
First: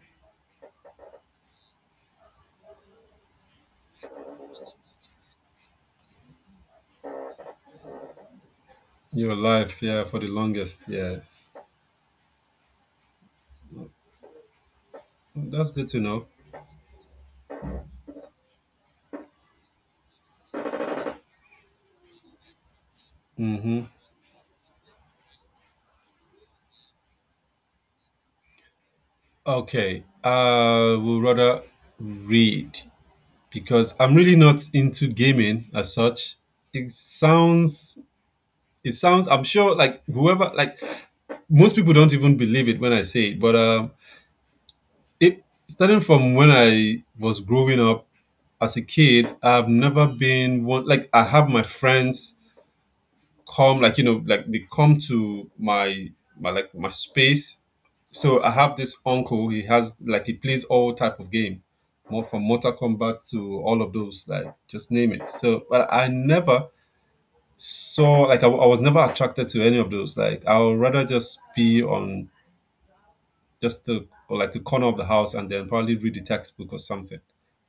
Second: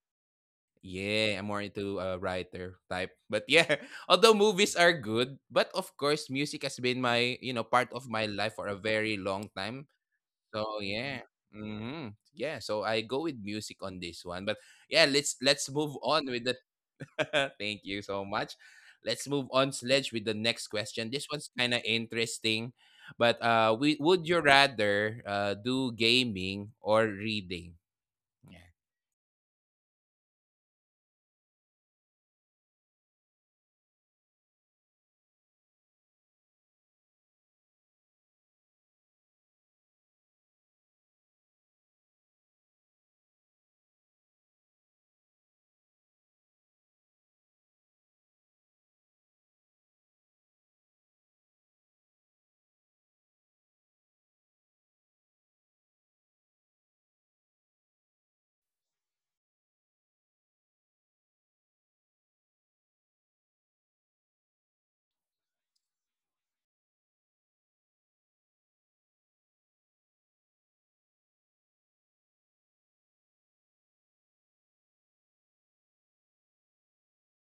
Yeah, I'm more into a writer type. But yeah, although movies are good, but of course, music has been my, you know, part of my life for a very Your long life, time. yeah, for the So longest. yeah, Yes, hmm yeah. So I go with music on this one. But yeah, that's let's good to move know. on with the Thank you so much. Let's move on, Sledge, with the next question. This one's kind of interesting, but would you rather do gaming or reading? Yeah. Okay, I will rather read because I'm really not into gaming as such. It sounds, it sounds. I'm sure, like whoever, like most people don't even believe it when I say it, but it starting from when I was growing up as a kid, I've never been one. Like I have my friends come like you know like they come to my space. So I have this uncle. He has like he plays all type of game, more from Mortal Kombat to all of those, like, just name it. So but I never saw, like, I was never attracted to any of those. Like I would rather just be on just the or like a corner of the house and then probably read the textbook or something.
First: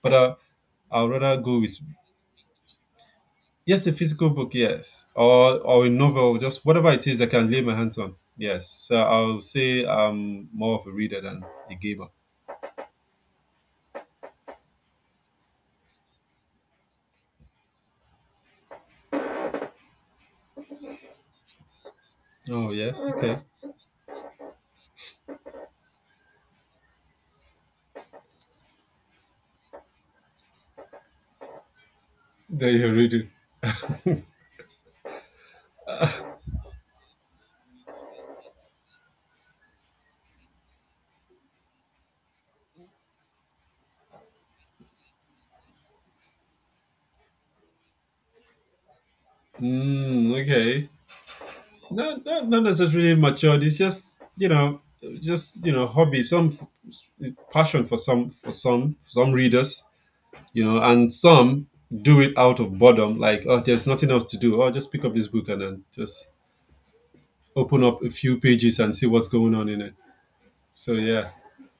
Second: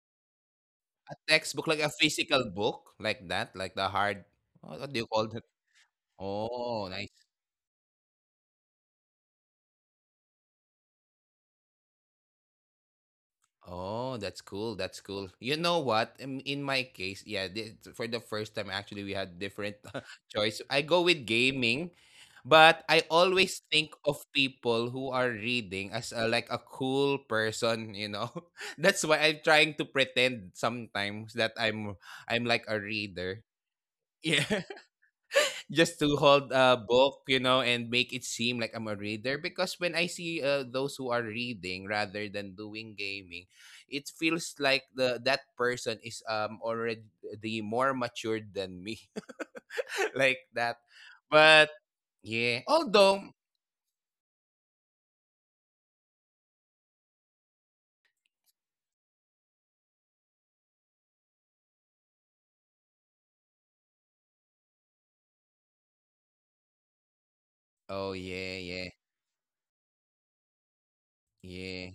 But I'd A rather go textbook, with. like a physical book, like that, like Yes, the a hard. physical book, What do yes, you call that? or a novel, just Oh. whatever it is I can lay my hands on. Yes, so I'll say I'm more of a reader than a gamer. Oh, that's cool. That's cool. You know what? In my case, yeah, for the first time, actually, we had different choice. I go with gaming, Oh but yeah, I okay. always think of people who are reading as like a cool person. You know, that's why I'm trying to pretend sometimes that I'm like There a you're reading. reader. Yeah. Just to hold a book, you know, and make it seem like I'm a reader. Because when I see those who are reading rather than doing gaming, it feels like the that person is already more matured than me, Mm, like that. okay. But Not, not yeah, not necessarily although matured. It's just, just, hobby, some passion for some readers, and some do it out of boredom, like, oh, there's nothing else to do. Oh, just pick up this book and then just open oh up a few yeah, pages and see what's going on in it. So, yeah. yeah.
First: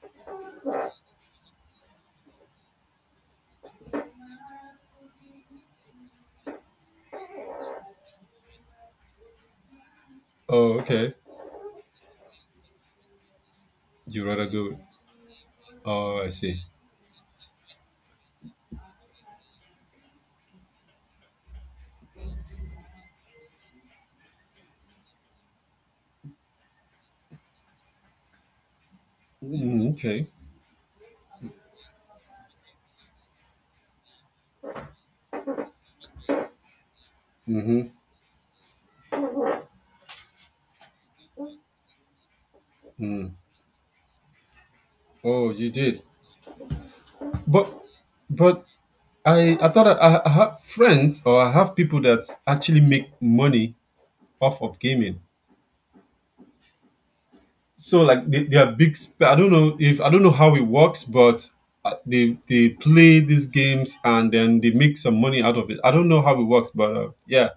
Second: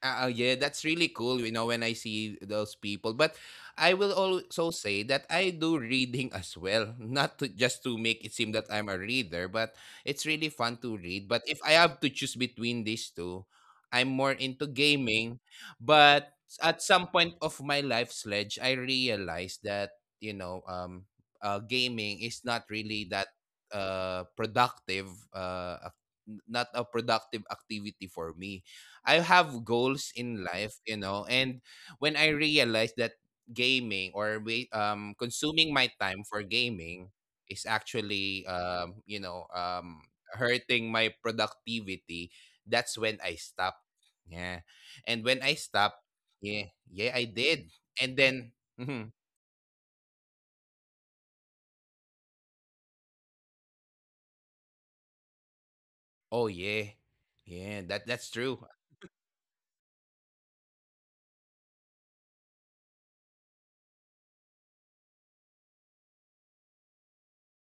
Yeah, that's really cool, you know, when I see those people. But I will also say that I do reading as well, not to, just to make it seem that I'm a reader, but it's really fun Oh, to okay. read. But if I have to choose between these two, I'm You more rather into go. gaming. Oh, I But see. at some point of my life, Sledge, I realized that, you know, um, gaming is not really that productive, not a productive activity for me. I have Mm, goals okay. in life, you know. And when I realized that gaming or we consuming my time for gaming is Hmm. actually hurting my productivity, that's when I stopped. Yeah. And when Oh, I you did. stopped, yeah, yeah, I did. But, And then but mhm, I thought I have friends, or I have people that actually make money off of gaming. oh yeah. Yeah, So that like that's they true. are big, I don't know, if I don't know how it works, but they play these games and then they make some money out of it. I don't know how it works, but yeah,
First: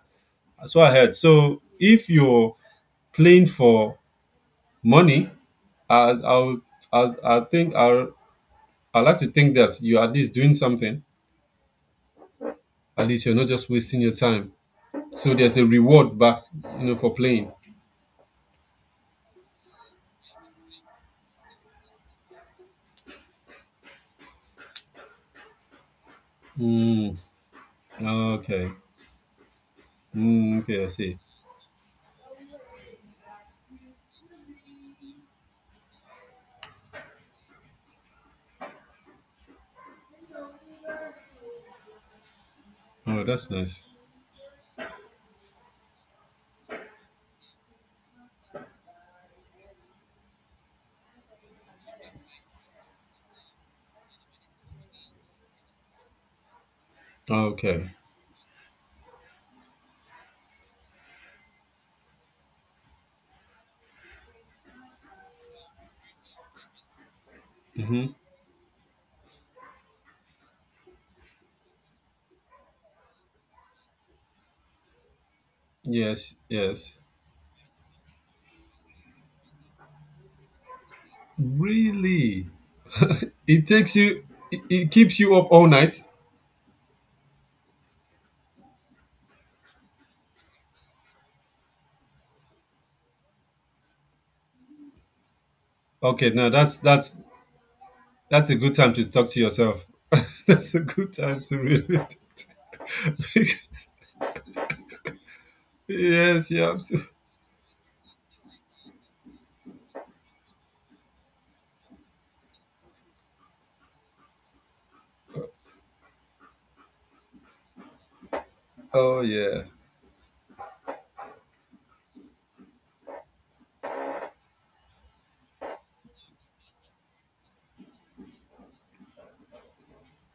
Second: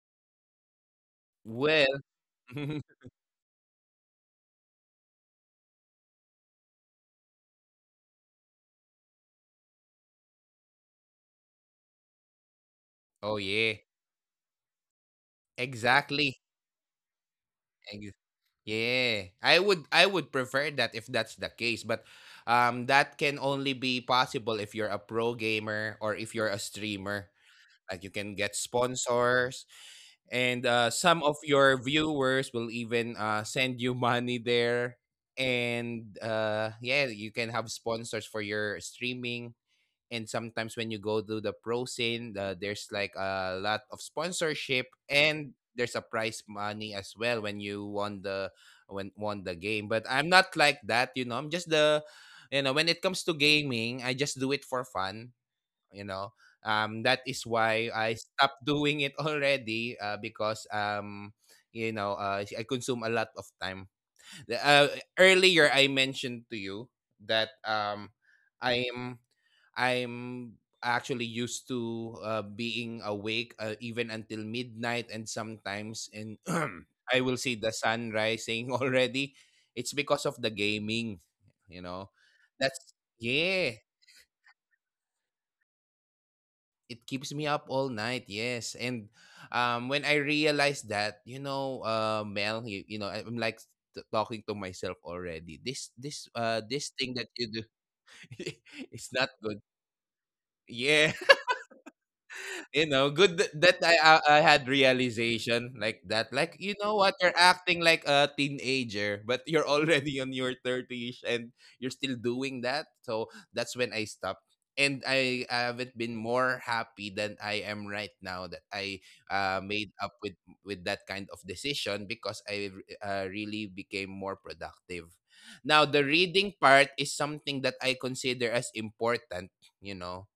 that's what I heard. So Well, if you're playing for money, as i would- as I think, I like to think that you're at least doing something. At least you're not oh just yeah. wasting your time, so there's a reward back, Exactly. For playing. Ex- Yeah, I would prefer that if that's the case, but that can only be possible if you're a pro gamer or if you're a Mm, streamer. Like you can get okay. sponsors, Mm, and okay, I see. some of your viewers will even send you money there, and yeah, you can have sponsors for your streaming. And sometimes when you go to the pro scene, there's like Oh, that's a nice. lot of sponsorship and there's a prize money as well when you won the game. But I'm not like that, you know. I'm just the you know, when it comes to gaming, I just do it for fun, you know. That is Okay. why I stopped doing it already, because you know, I consume a lot of time. Earlier I mentioned to you that i am I'm actually used to, being awake, even until midnight, and sometimes Yes, in yes. I will see the sun rising already. It's because of the gaming, you know. Really? That's It yeah, takes you, it keeps you up all night? it keeps me up all night. Yes. And when I realized that, you know, Mel, you know, I'm like talking to myself already. This this Okay, no, uh that's this thing that's that you do, that's a good time to it's not talk to good. yourself. That's a Yeah. good time to read it. That I had realization like that. Yes, Like, yeah. you have know what, you're acting like a teenager but you're already on your 30s and you're still doing that. So that's when I stopped. And I haven't been more happy than I am right now that I, Oh yeah. made up with that kind of decision, because I, really became more productive. Now the reading part is something that I consider as important, you know.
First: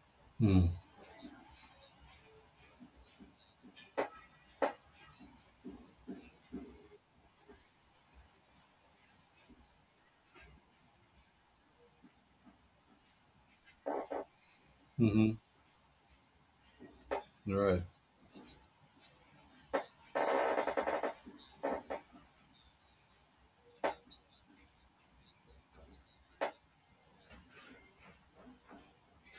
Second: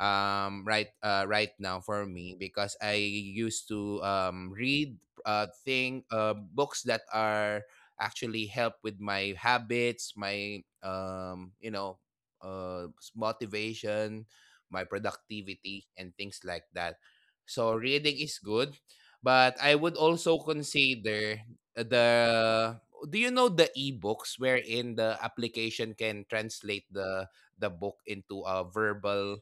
Right now for me, because I used to read, thing books that are actually help with my habits, my you know, motivation, my Hmm. productivity and things like that. So Right. reading is good, but I would also consider the do you know the ebooks wherein the application can translate the book into a verbal,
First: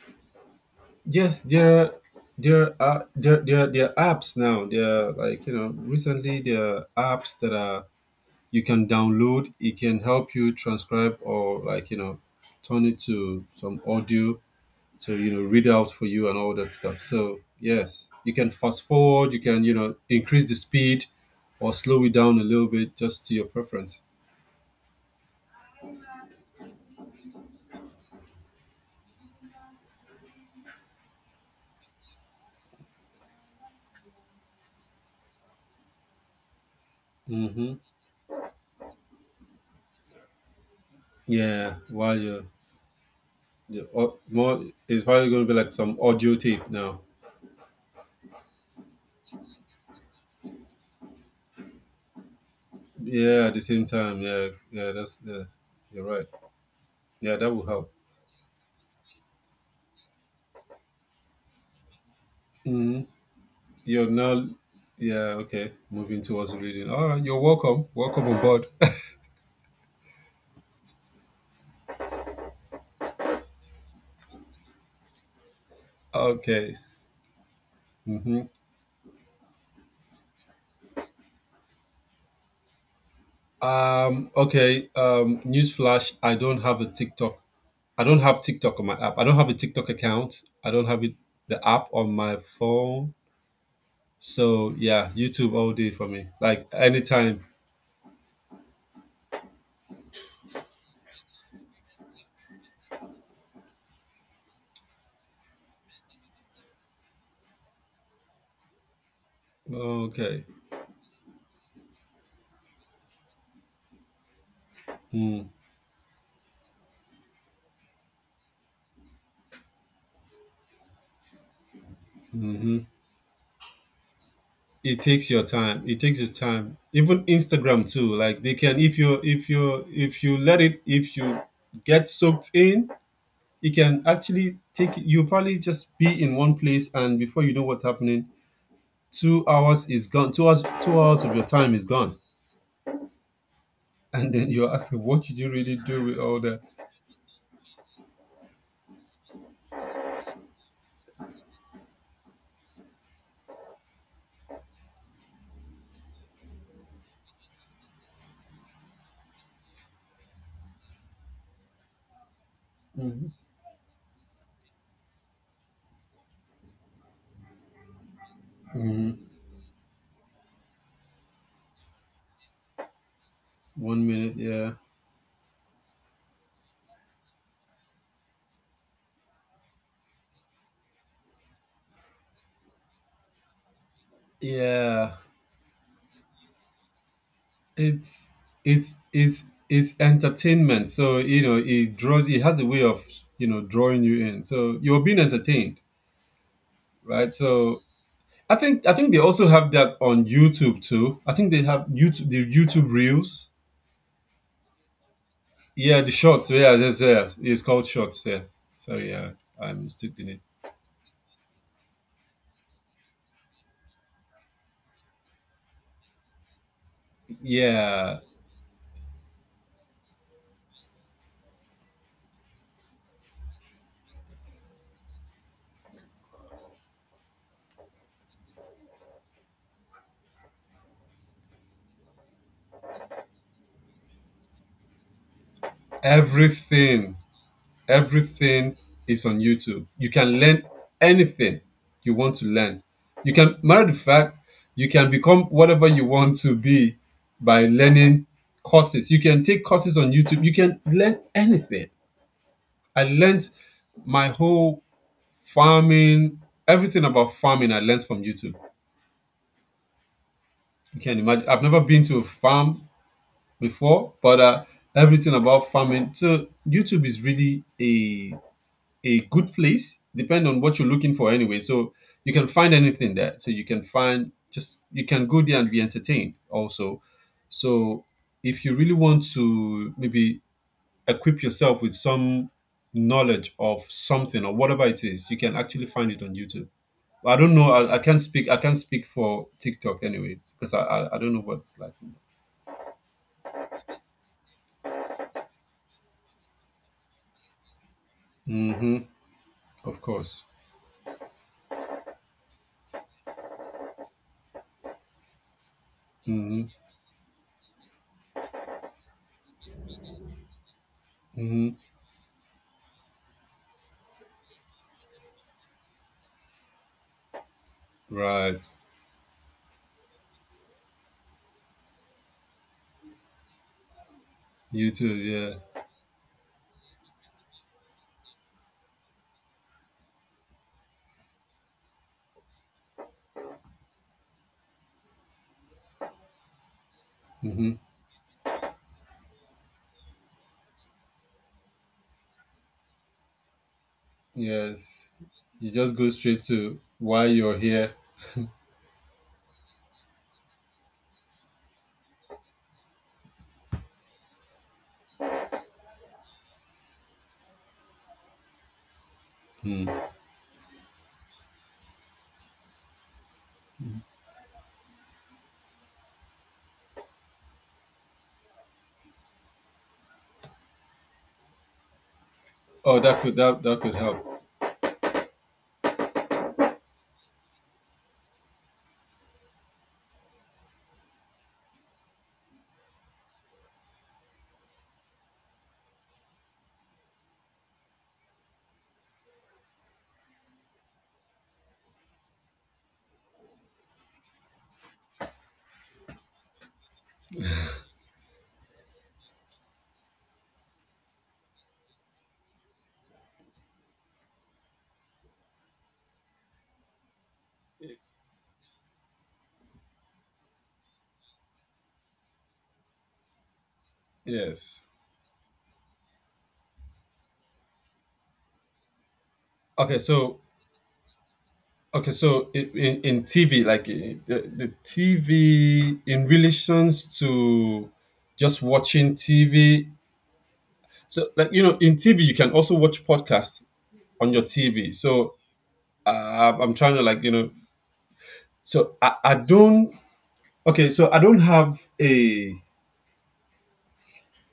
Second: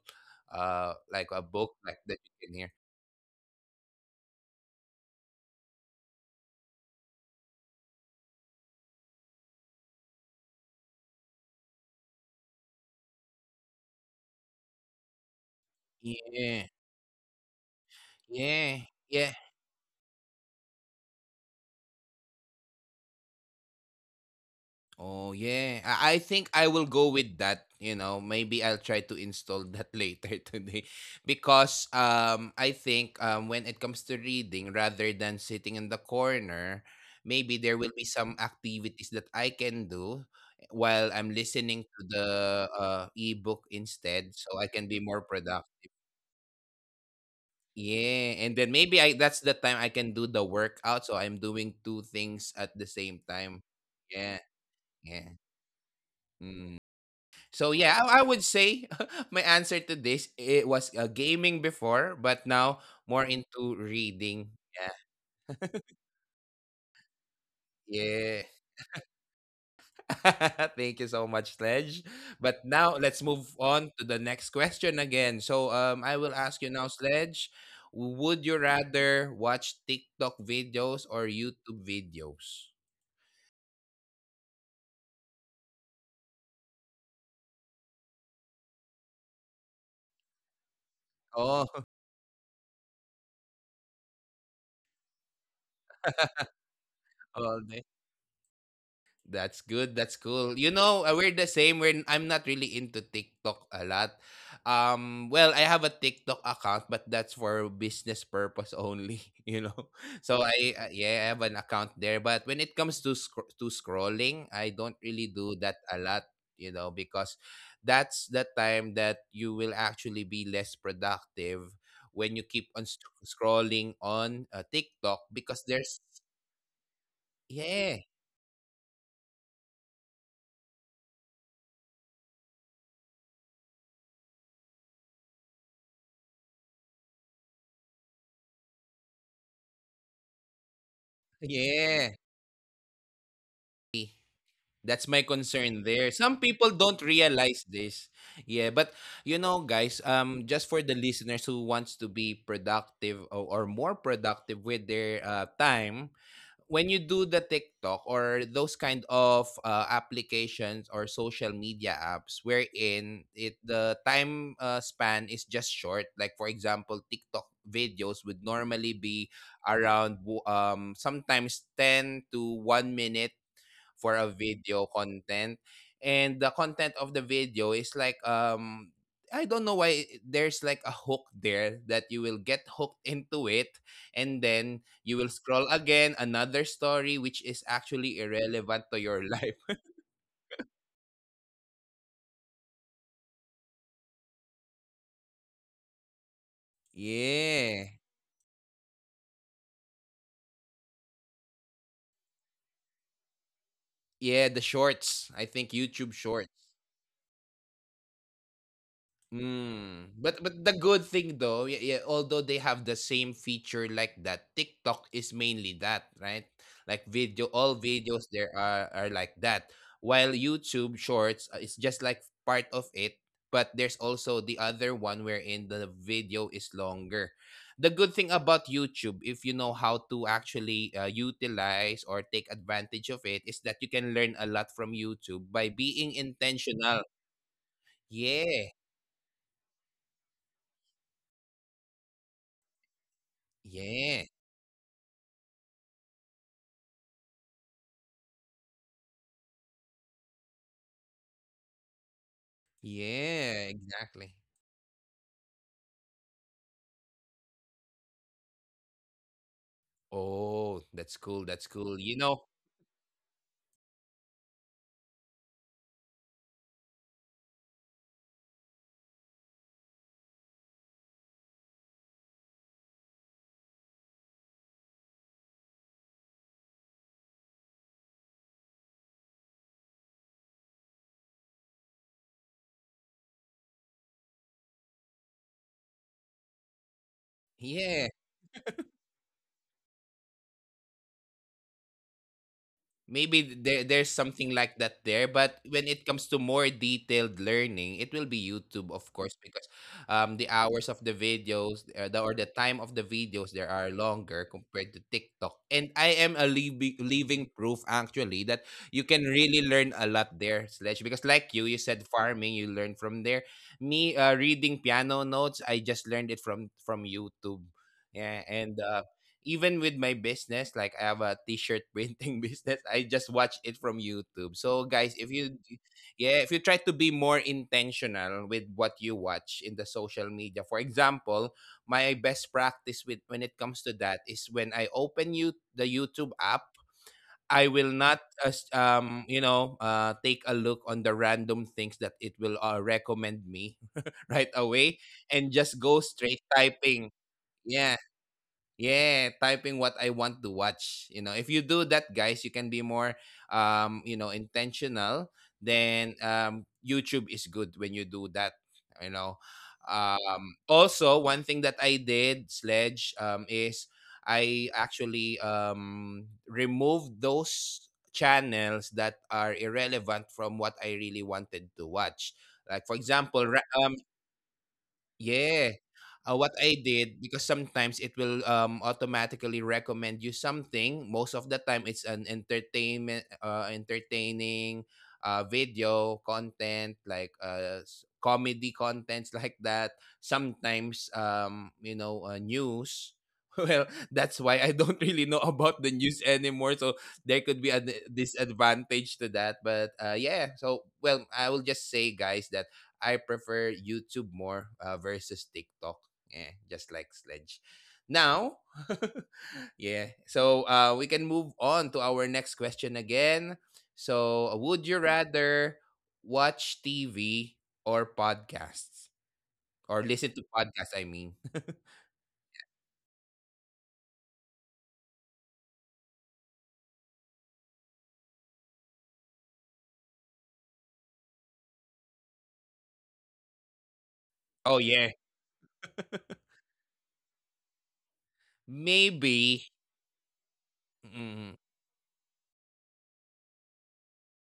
like Yes, a book there are like that you can hear. There are, there are apps now. There are, like, recently there are apps that are you can download. It can help you transcribe, or like, turn it to some audio, to, read out for you and all that Yeah, stuff. So yes, you can yeah, fast forward, yeah. you can, increase the speed or slow it down a little bit, just to your preference. Oh yeah. I think I will go with that, you know. Maybe I'll try to install that later today. Because I think when it comes to reading rather than sitting in the corner, maybe Mm-hmm. there will be some activities that I can do while I'm Yeah, listening to while the ebook you're au- instead, so more I can be it's more probably going to be like productive. some audio tape now. Yeah, and then maybe I that's the time I can do the workout, so I'm doing two things at the same Yeah, at the time. same time. Yeah, Yeah, yeah. that's yeah. Yeah, you're right. Mm. Yeah, that will So help. yeah, I would say my answer to this, it was gaming before, but now Mm-hmm. more into you're now reading. Yeah, okay, moving towards reading, all right. You're welcome, welcome Yeah, yeah. aboard. Thank you so much, Sledge. But now let's move on to the next question again. So I will ask you Okay. now, Sledge. hmm Would you rather watch TikTok videos or YouTube videos? Okay. Newsflash: I don't have a TikTok. I don't have TikTok on my app. I don't have a TikTok account. I don't have it, the Oh, app on my phone. So yeah, YouTube all day for me. Like anytime. all day. That's good. That's cool. You know, we're the same. I'm not really into TikTok a lot. Well, I have a TikTok account, but that's for business purpose only. You know, so Okay. I, yeah, I have an account there. But when it comes to to scrolling, I don't really do that a lot. You know, because that's the time that you will actually be less productive when you keep on scrolling on It TikTok, takes your because time. there's It takes its time. Even yeah. Instagram too. Like they can, if you let it, if you get soaked in, it can actually take you. Probably just be in one place, and before you know what's happening, 2 hours is gone, 2 hours, 2 hours of your time is Yeah, gone. And then you're that's asking, my what did you concern really there. do with Some all that? people don't realize this. Yeah, but you know, guys, just for the listeners who wants to be productive, or more productive with their time, when you do the TikTok or those kind of applications or social media apps, wherein Mhm. it the time span is just short. Like for example, TikTok videos would normally be around sometimes 10 to 1 minute for one a minute yeah. video content, and the content of the video is like, I don't know why there's like a hook there that you will get hooked into it, and then you Yeah, will scroll again another story which is actually it's irrelevant to it's your it's life. it's entertainment, so you know, it draws, it has a way of, you know, drawing you in, so you're being entertained, right? Yeah. So I think they also have that on YouTube too. I think they have YouTube, the YouTube reels. Yeah, the shorts. I think Yeah, YouTube the shorts. shorts. Yeah, yes, yes, it's called shorts, yeah. Sorry, yeah. I'm Mm. mistaken it. But the good thing though, yeah, yeah, although they have the same feature like that, TikTok is mainly that, right? Like video, all Yeah. videos there are like that. While YouTube Shorts is just like part of it, but there's also the other one wherein the video is longer. The good thing about YouTube, if you know how to actually utilize or take advantage of it, is that you can learn a lot from YouTube by being intentional. Everything, Yeah. everything is on YouTube. You can learn anything you want to learn. You can, matter of Yeah. fact, you can become whatever you want to be by learning courses. You can take courses on YouTube. You can learn anything. I learned Yeah, my exactly. whole farming, everything about farming, I learned from YouTube. Oh, You can that's imagine. cool, I've that's never cool. been to You a know farm before, but everything about farming. So YouTube is really a good place, depend on what you're looking for anyway. So you can find anything there. So you can find, just you can go there and be entertained also. So if you really want to maybe equip yourself with some knowledge of something or whatever it is, you can actually find it on YouTube. I don't know. I yeah. can't speak. I can't speak for TikTok anyway because I don't know what it's like. Maybe there there's something like that there, but when it comes to more detailed learning, it will be YouTube Mm-hmm. of course, because Of course. the hours of the videos, or the time of the videos there are longer compared to TikTok, and I am a Mm-hmm. Living proof actually that you can really learn a lot there, Sledge, because like Mm-hmm. you said farming you learn from there, me, reading piano notes, I just learned it from YouTube. Yeah. Right. And, even with my business, like I have a t-shirt printing business, I just watch it from YouTube. So YouTube. guys, if you Yeah. yeah, if you try to be more intentional with what you watch in the social media. For example, my best practice with when it comes to that is when I open you the YouTube app, Mm-hmm. I will not as take a look on the random things that it will recommend me right away, Yes. and You just just go go straight straight to typing. why you're here. Yeah, yeah, typing what I want to watch. You know, if you do that, guys, you can be more, you know, intentional. Then YouTube is good when you do that. You know, Hmm. Also one thing that I did, Sledge, is I actually removed those channels that are irrelevant from what I really wanted to watch. Like Oh, for that could, example, that could help. yeah. What I did, because sometimes it will automatically recommend you something. Most of the time, it's an entertainment, entertaining, video content like, comedy contents like that. Sometimes, you know, news. Well, that's why I don't really know about the news anymore. So there could be a disadvantage to that. But yeah, so well, I will just say, guys, that I prefer YouTube more versus TikTok. Yeah, just like Sledge. Now, yeah. So we can move on to our next question again. So, Yes. would you rather watch TV or podcasts Okay. or listen So to podcasts? I mean, okay. So in TV, like the TV in relations to just watching TV. So like you know, in TV you can also watch podcasts on your oh TV. yeah, So I'm trying to, like, you know. So I maybe. don't, okay. So I don't Mm, have a,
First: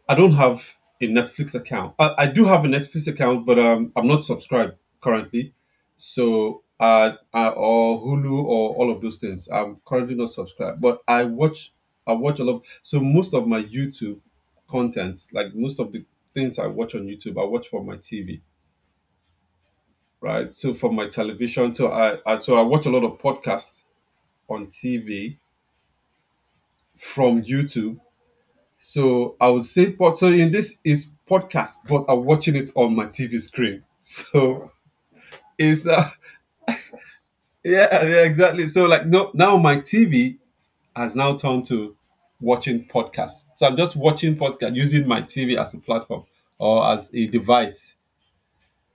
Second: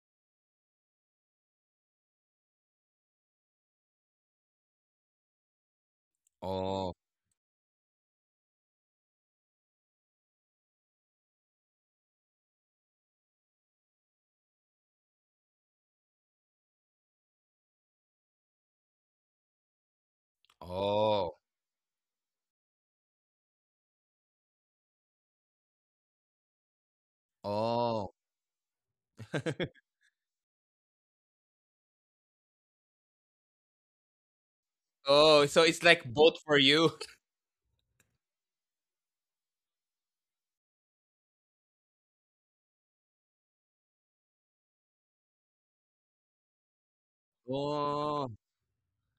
I don't have a Netflix account. I do have a Netflix account, but I'm not subscribed currently. So, oh, or Hulu or all of those things. I'm currently not subscribed, but I watch. I watch a lot. So most of my YouTube content, like most of the things I watch on YouTube, I watch from my TV, right? So from my oh, television. So I watch a lot of podcasts on TV from YouTube. oh, So I would say, pod, so in this is podcast, but I'm watching it on my TV screen. So oh. So it's is like that, both for you. yeah, yeah, exactly. So like no, now my TV has now turned to watching podcasts. So I'm just watching podcast using my TV as a platform or as a device, Oh,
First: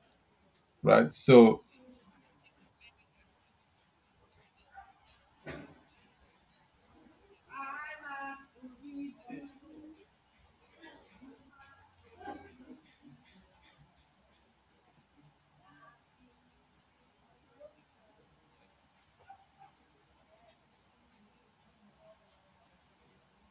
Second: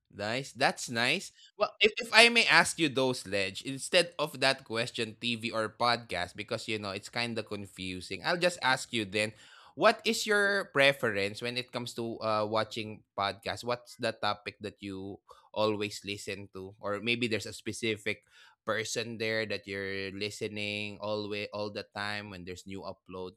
nice. That's right? nice. So Well, if I may ask you though, Sledge, instead of that question, TV or podcast, because you know it's kind of confusing, I'll just ask you then, what is your preference when it comes to watching podcasts? What's the topic that you always listen to? Or maybe there's a specific person there that you're listening always all the time when there's new upload.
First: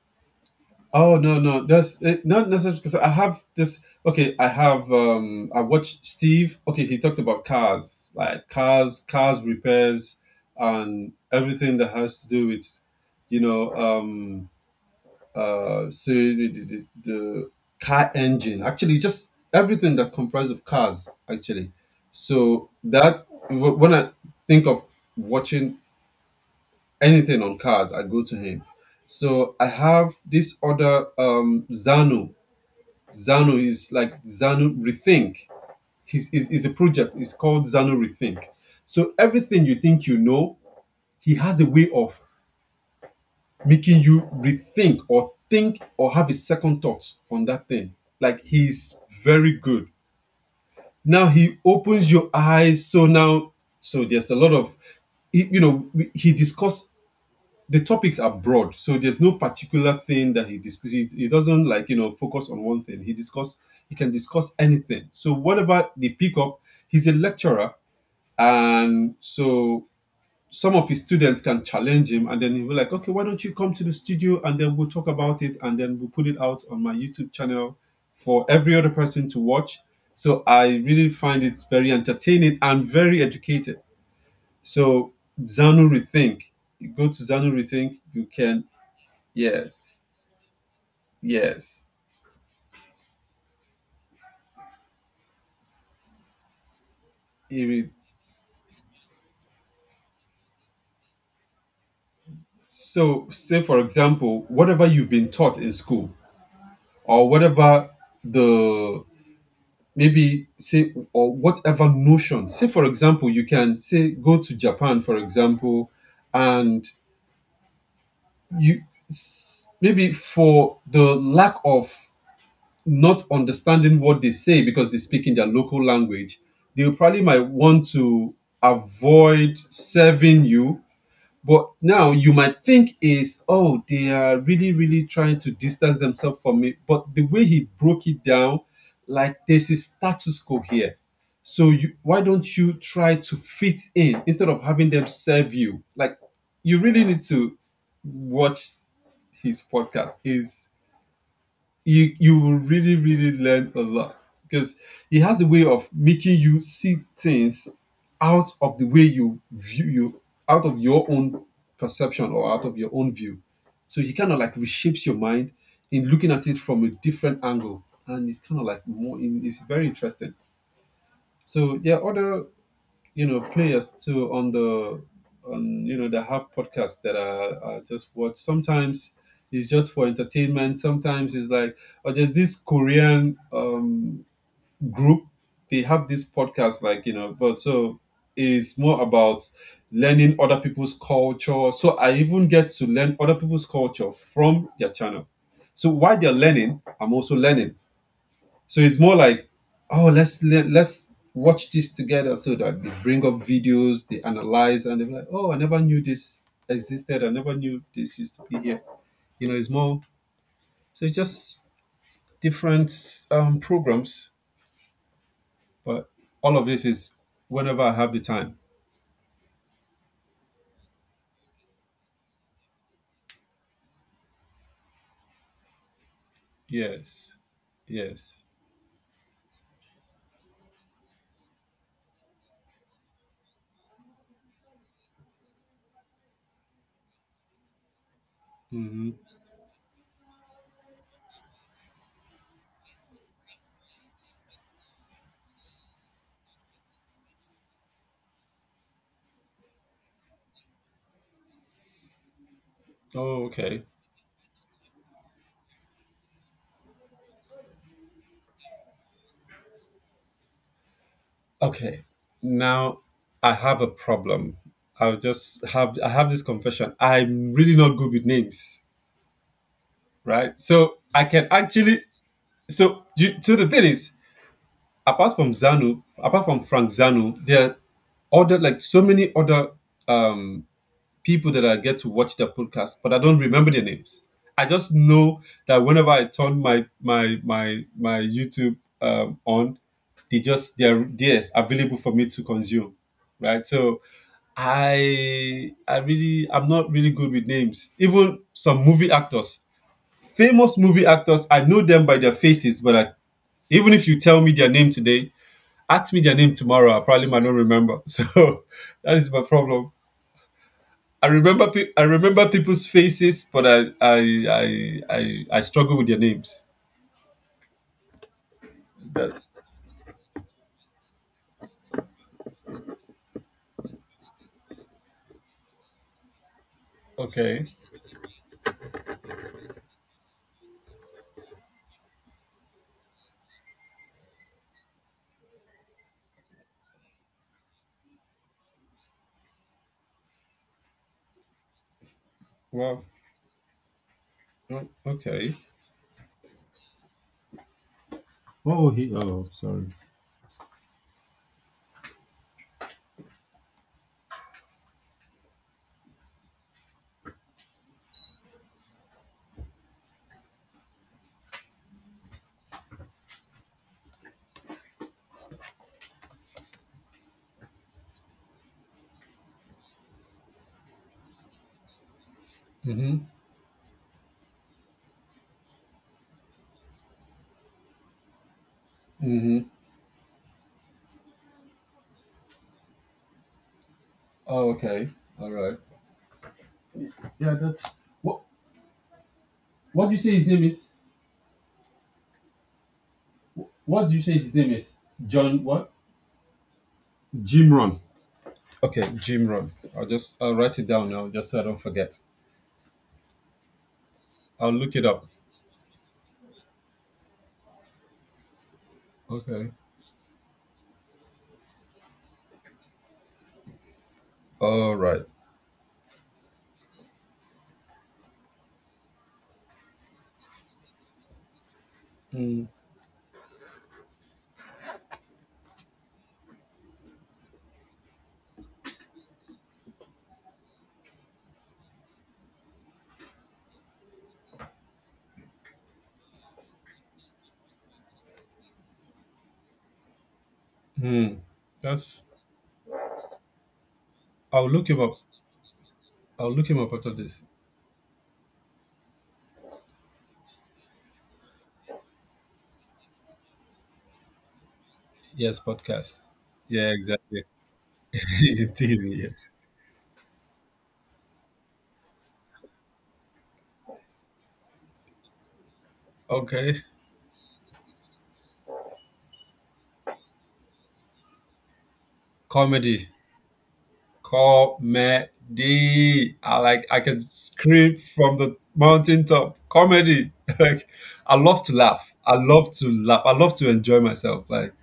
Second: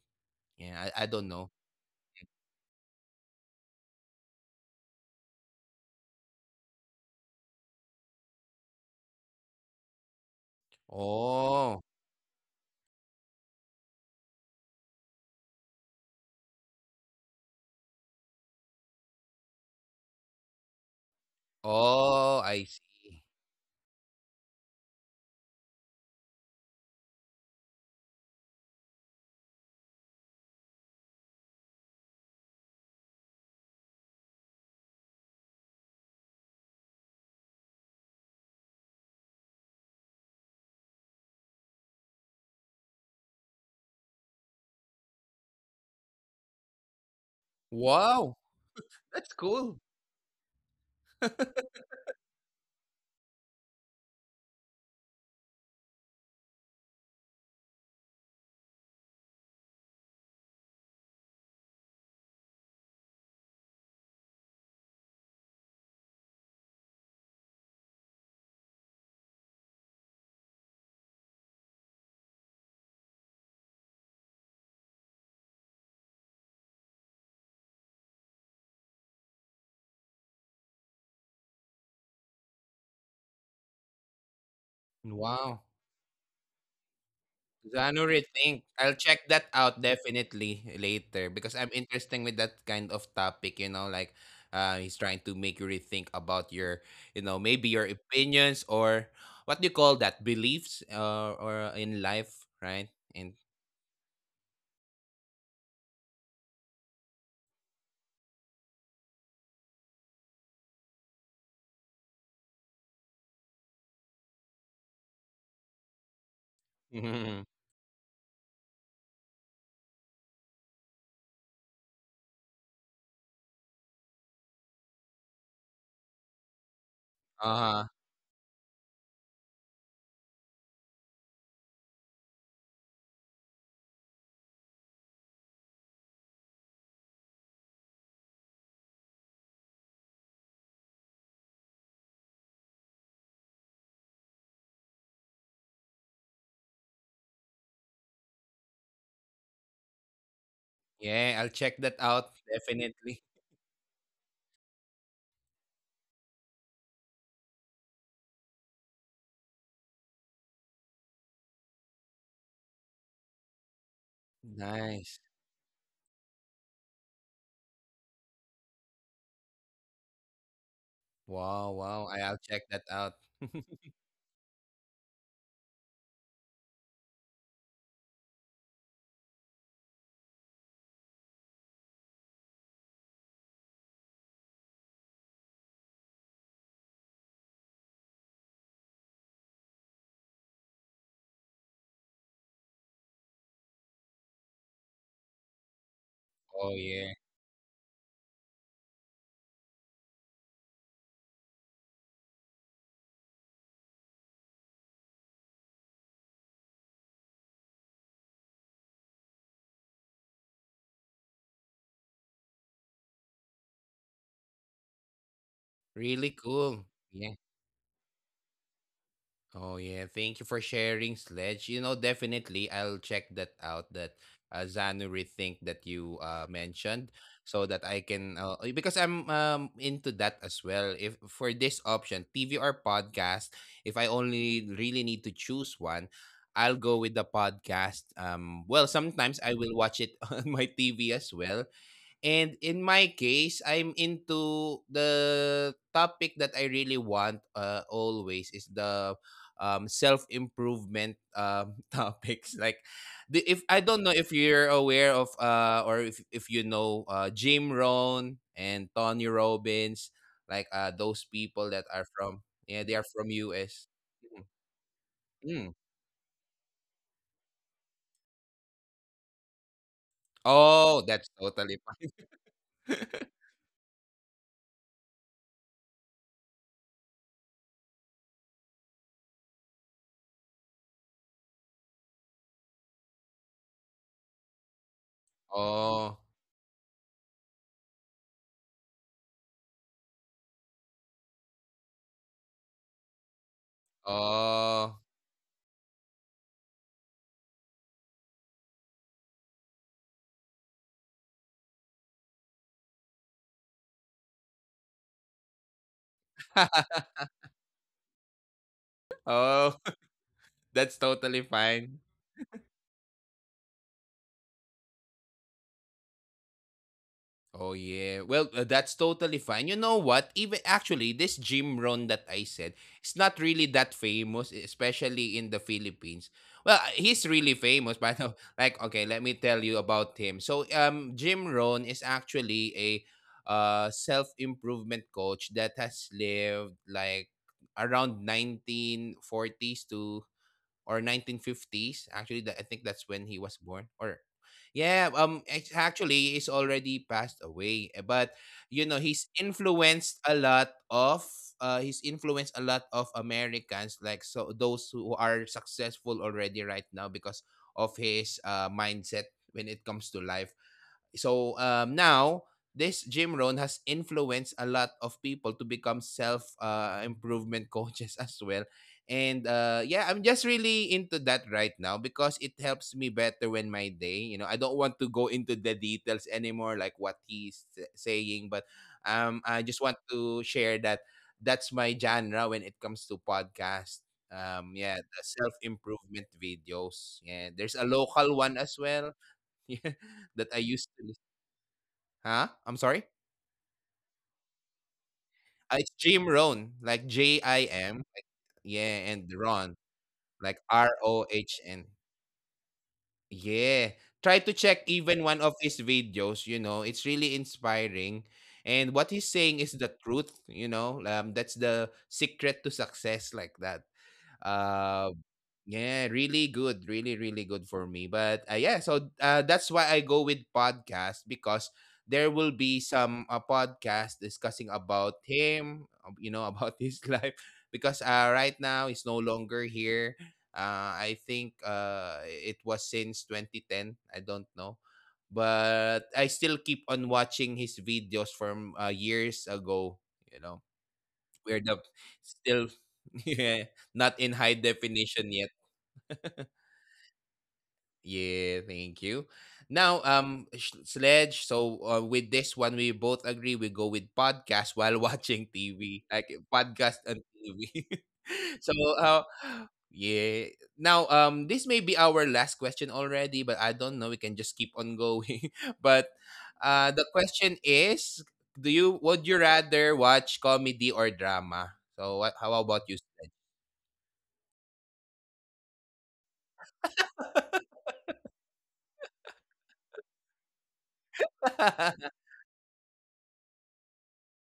Yeah, I oh don't no, know. no, that's it, not necessarily because I have this, okay, I have I watch Steve, okay, he talks about cars, like cars, cars repairs and everything Oh, that has to do with, you know, so the car engine actually, just everything that comprises of cars actually. oh, So I see. that wh- when I think of watching anything on cars, I go to him. So I have this other Zanu, Zanu is like Zanu Rethink. Is a project. It's called Zanu Rethink. So everything you think you know, he has a way of making you rethink or think or have a second thought on that thing. Like Wow, he's that's very good. cool. Now he opens your eyes. So now, so there's a lot of, you know, he discussed, the topics are broad, so there's no particular thing that he discusses. He doesn't, like, you know, focus on one thing. He discuss, he can discuss anything. So whatever they pick up, he's a lecturer, and so some of his students can challenge him, and then he'll be like, okay, why don't you come to the studio, and then we'll talk about it, and then we'll put it out on my YouTube channel for every other person to watch. So I really find it very entertaining and very educated. So Wow. Zanu Rethink. You go to Zanu Rethink, you Genre can. think. I'll check that Yes, out definitely later, because I'm yes. interested with that kind of topic, you know, like he's trying to make you rethink about your, you know, It maybe is. your opinions or what do you call that? Beliefs, or in life, right? So, And say for example, whatever you've been taught in school, or whatever the maybe say, or whatever notion, say for example, you can say go to Japan, for example, and you s- maybe for the lack of not understanding what they say because they speak in their local language, they probably might want uh to avoid serving you. But now you might think is, oh, they are really, really trying to distance themselves from me. But the way he broke it down, like there's a status quo here. So you, why don't you try to fit in instead of having them serve you? Like you really need to watch his podcast. Is yeah, I'll check that you, out you will really, definitely. really learn a lot because he has a way of making you see things out of the way you view you, out of your own perception or out of your own view. So he kind of like reshapes your Nice. mind in looking at it from a different angle, and it's kind of like more in, it's very interesting. So Wow, there are wow. Other, I'll check that out. you know, players too on the, on you know, they have podcasts that I just watch sometimes. It's just for entertainment. Sometimes it's like, oh, there's this Korean group, they have this podcast like, you know, but so it's more about learning other people's culture. So I even get to learn other people's culture from their channel, so while they're learning, Oh I'm yeah. also learning. So it's more like, oh, let's watch this together. So that they bring up videos, they analyze, and they're like, oh, I never knew this existed. I never knew this used to be here. You know, it's more. So it's just different programs, but Really all of this cool. is Yeah. whenever I have the time. Oh yeah, thank you for sharing, Sledge. You know, definitely I'll check that out. That, Zanury thing that you mentioned, Yes, so that I yes. can, because I'm into that as well. If for this option, TV or podcast, if I only really need to choose one, I'll go with the podcast. Well, sometimes I will watch it on my TV as well, and in my case, I'm into the topic that I really want, always, is the self improvement topics. Like, Oh, okay, if I don't know if you're aware of or if you know Jim Rohn and Tony Robbins, like those people that okay. are from, yeah, Now they are from I have a US. problem. Mm, mm. I have this confession. I'm really not good with names. Right? Oh, So that's I can totally actually, fine. so you, so the thing is, apart from Zanu, apart from Frank Zanu, there are other, like so many other um people that I get to watch their podcast, but I don't remember their names. I just know that whenever I Oh, turn my YouTube on, they just, they're there available for me to consume, right? So oh, I really, I'm not really good with names. Even some movie actors, famous movie actors, I know them by their faces, but even if you tell me their name today, ask me their name tomorrow, I probably might not remember. So that is my oh, problem. that's I totally remember pe- I fine. remember people's faces, but I I struggle with their names. Oh yeah. Well, that's That, totally fine. You know what? Even actually this Jim Rohn that I said, it's not really that famous, especially in the Philippines. Well, he's okay. really famous, but like okay, let me tell you about him. So, Jim Rohn is actually a self-improvement coach that has lived like around nineteen forties, to or 1950s. Actually, that, I Wow. think that's when he was born. Or Oh, yeah, okay. Actually, he's already passed away. But Oh, you he. know, Oh, sorry. He's influenced a lot of Americans, like, so those who are successful already right now because of his mindset when it comes to life. So now this Jim Rohn has influenced a lot of people to become self, improvement coaches as well. And yeah, I'm just really into that right now because it helps me Mm-hmm. better when my day. You know, I don't want to go into the details anymore, like what he's saying, but Mm-hmm. I just want to share that that's my genre when it comes to podcast. Oh, okay. Yeah, the All right. self improvement videos. Yeah, Yeah, that's there's a what. local one as well. What do you Yeah, say his name that I is? used to. Huh? I'm sorry? What do you say his name is? John. What? It's Jim Rohn, like J Jim I Jimron. M. Like- yeah, Okay, Jim and Run. Ron, I'll just, I'll write like it down R now O just so I don't H N. forget. Yeah. Try I'll to look it check up. even one of his videos, you know, it's really inspiring. And what he's Okay. saying is the truth, you know, that's the secret to success, like that. All right. Uh, Yeah, really good, really good for me. But yeah, so that's why I go with podcast because there Mm. will be some podcast discussing about him, you know, about his life because right now he's no longer here. I think it was since 2010. I don't know. But I still keep on watching his videos from years ago, you know. Hmm. We're the That's, still yeah, not in I'll high look him up. definition yet. I'll look him up after this. Yeah, thank you. Now, Sledge. So, with this one, we both agree we go with podcast while Yes, watching podcast. TV, like Yeah, podcast exactly. and TV. So, TV, uh, yes. yeah. Now, this may be our last question already, but I don't know. We can just keep on going. But, Okay. The question is, do you would you rather watch comedy or drama? So, what, how Comedy. about you? Comedy. I like I can scream from the mountaintop. Comedy. Like I love to laugh. I love to laugh. I love to enjoy myself. Like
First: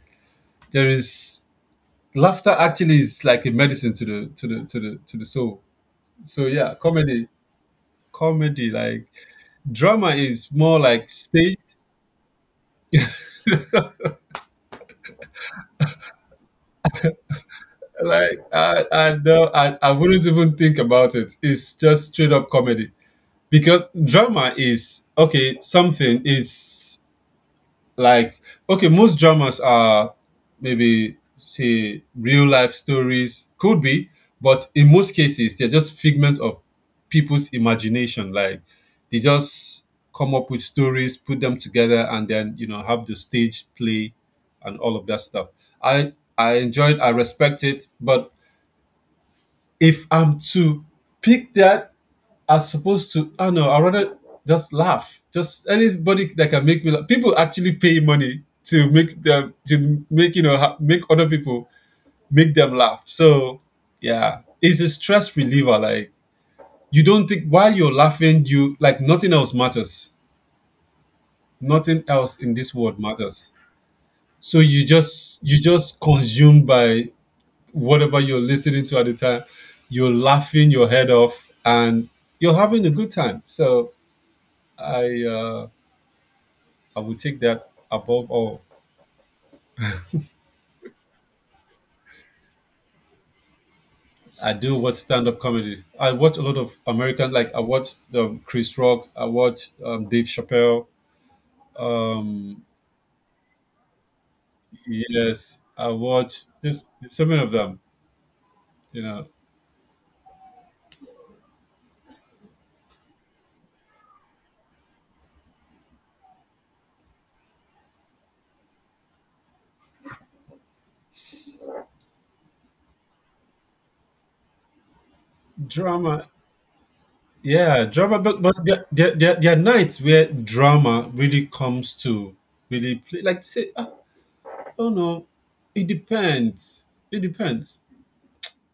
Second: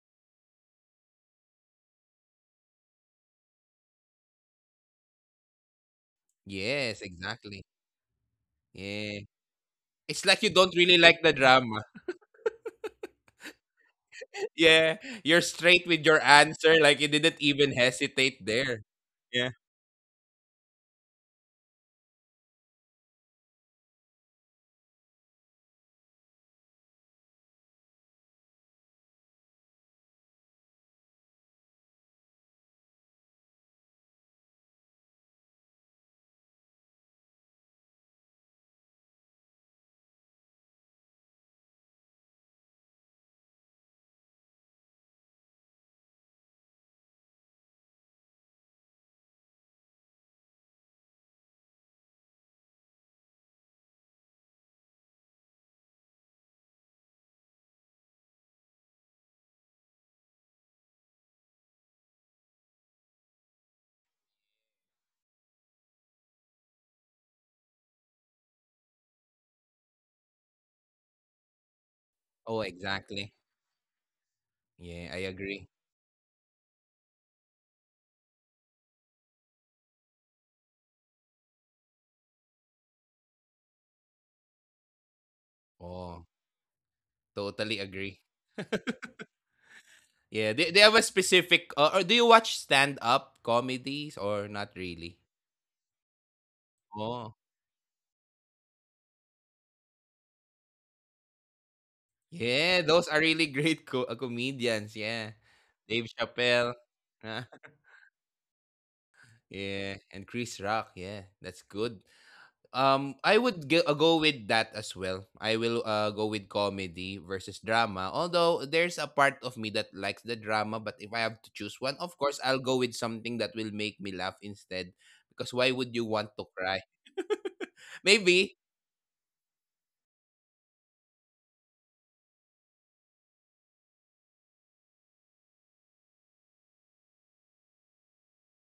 there is, laughter actually is like a medicine to the soul. So yeah, Yes, comedy, exactly. comedy, like Yeah. drama It's like you is don't more really like like the staged. drama. Yeah, you're straight with your answer. Like you didn't even Like hesitate there. I Yeah. don't, I wouldn't even think about it. It's just straight up comedy because drama is okay. Something is like, okay, most dramas are maybe say real life stories could be, but in most cases they're just figments of people's imagination, like they just come up with stories, put them together, and then you know, have the stage play and all of that stuff. I i enjoyed, I respect it, but if I'm to pick that, are supposed to, I don't know, I rather just laugh, just anybody that can make me laugh. People actually pay money to make them, to make, you know, ha- make other people, make them laugh. So yeah, it's a stress reliever. Like you don't think while you're laughing. You like nothing else matters, nothing else in Oh, this world exactly. matters. So you Yeah, I just, you agree. just consumed by whatever you're listening to at the time, you're laughing your head off and you're having a good time. So i uh Oh, I would take that totally agree. above all. Yeah, they have a specific. Or do you watch stand up comedies or I not do watch really? stand-up comedy. I watch a lot of Oh, American, like I watch Chris Rock, I watch Dave Chappelle. Um, yeah, those are really great comedians. Yeah, yes, I Dave watch Chappelle. just so many of them. You know, Yeah, and Chris Rock. Yeah, that's good. I would go with that as well. I will go with comedy versus drama. Although there's a part of me that likes the drama, but if I have to choose one, of course I'll go with something that will make me laugh instead. Because why would you want drama. to cry? Yeah, drama. Maybe, But there are nights where drama really comes to really play. Like say, I don't know. It depends. It depends.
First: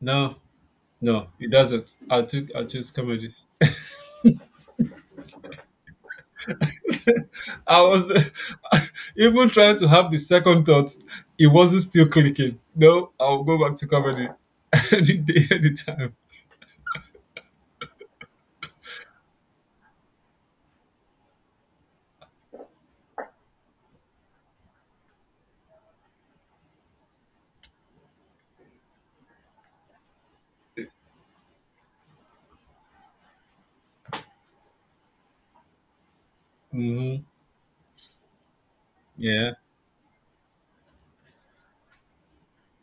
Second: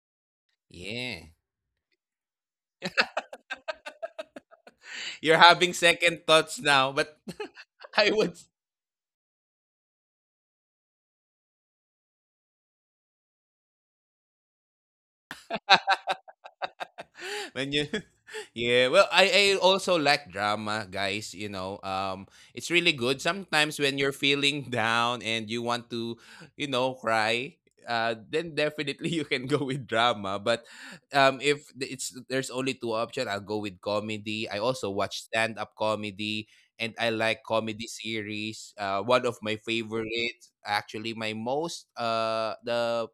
No, yeah, no, it doesn't. I choose comedy. you're having second thoughts now. But I I was would, even trying to have the second thought. It wasn't still clicking. No, I'll go back to comedy any day, anytime. when you, yeah, well, I also like drama guys, you know, it's really good sometimes when you're feeling down and you want to, you know, cry, then definitely you can go with drama. But if th- it's, there's only two options, I'll go with comedy. I also watch stand-up comedy and I like Mm-hmm. comedy series. One of my Yeah. favorites, actually my most the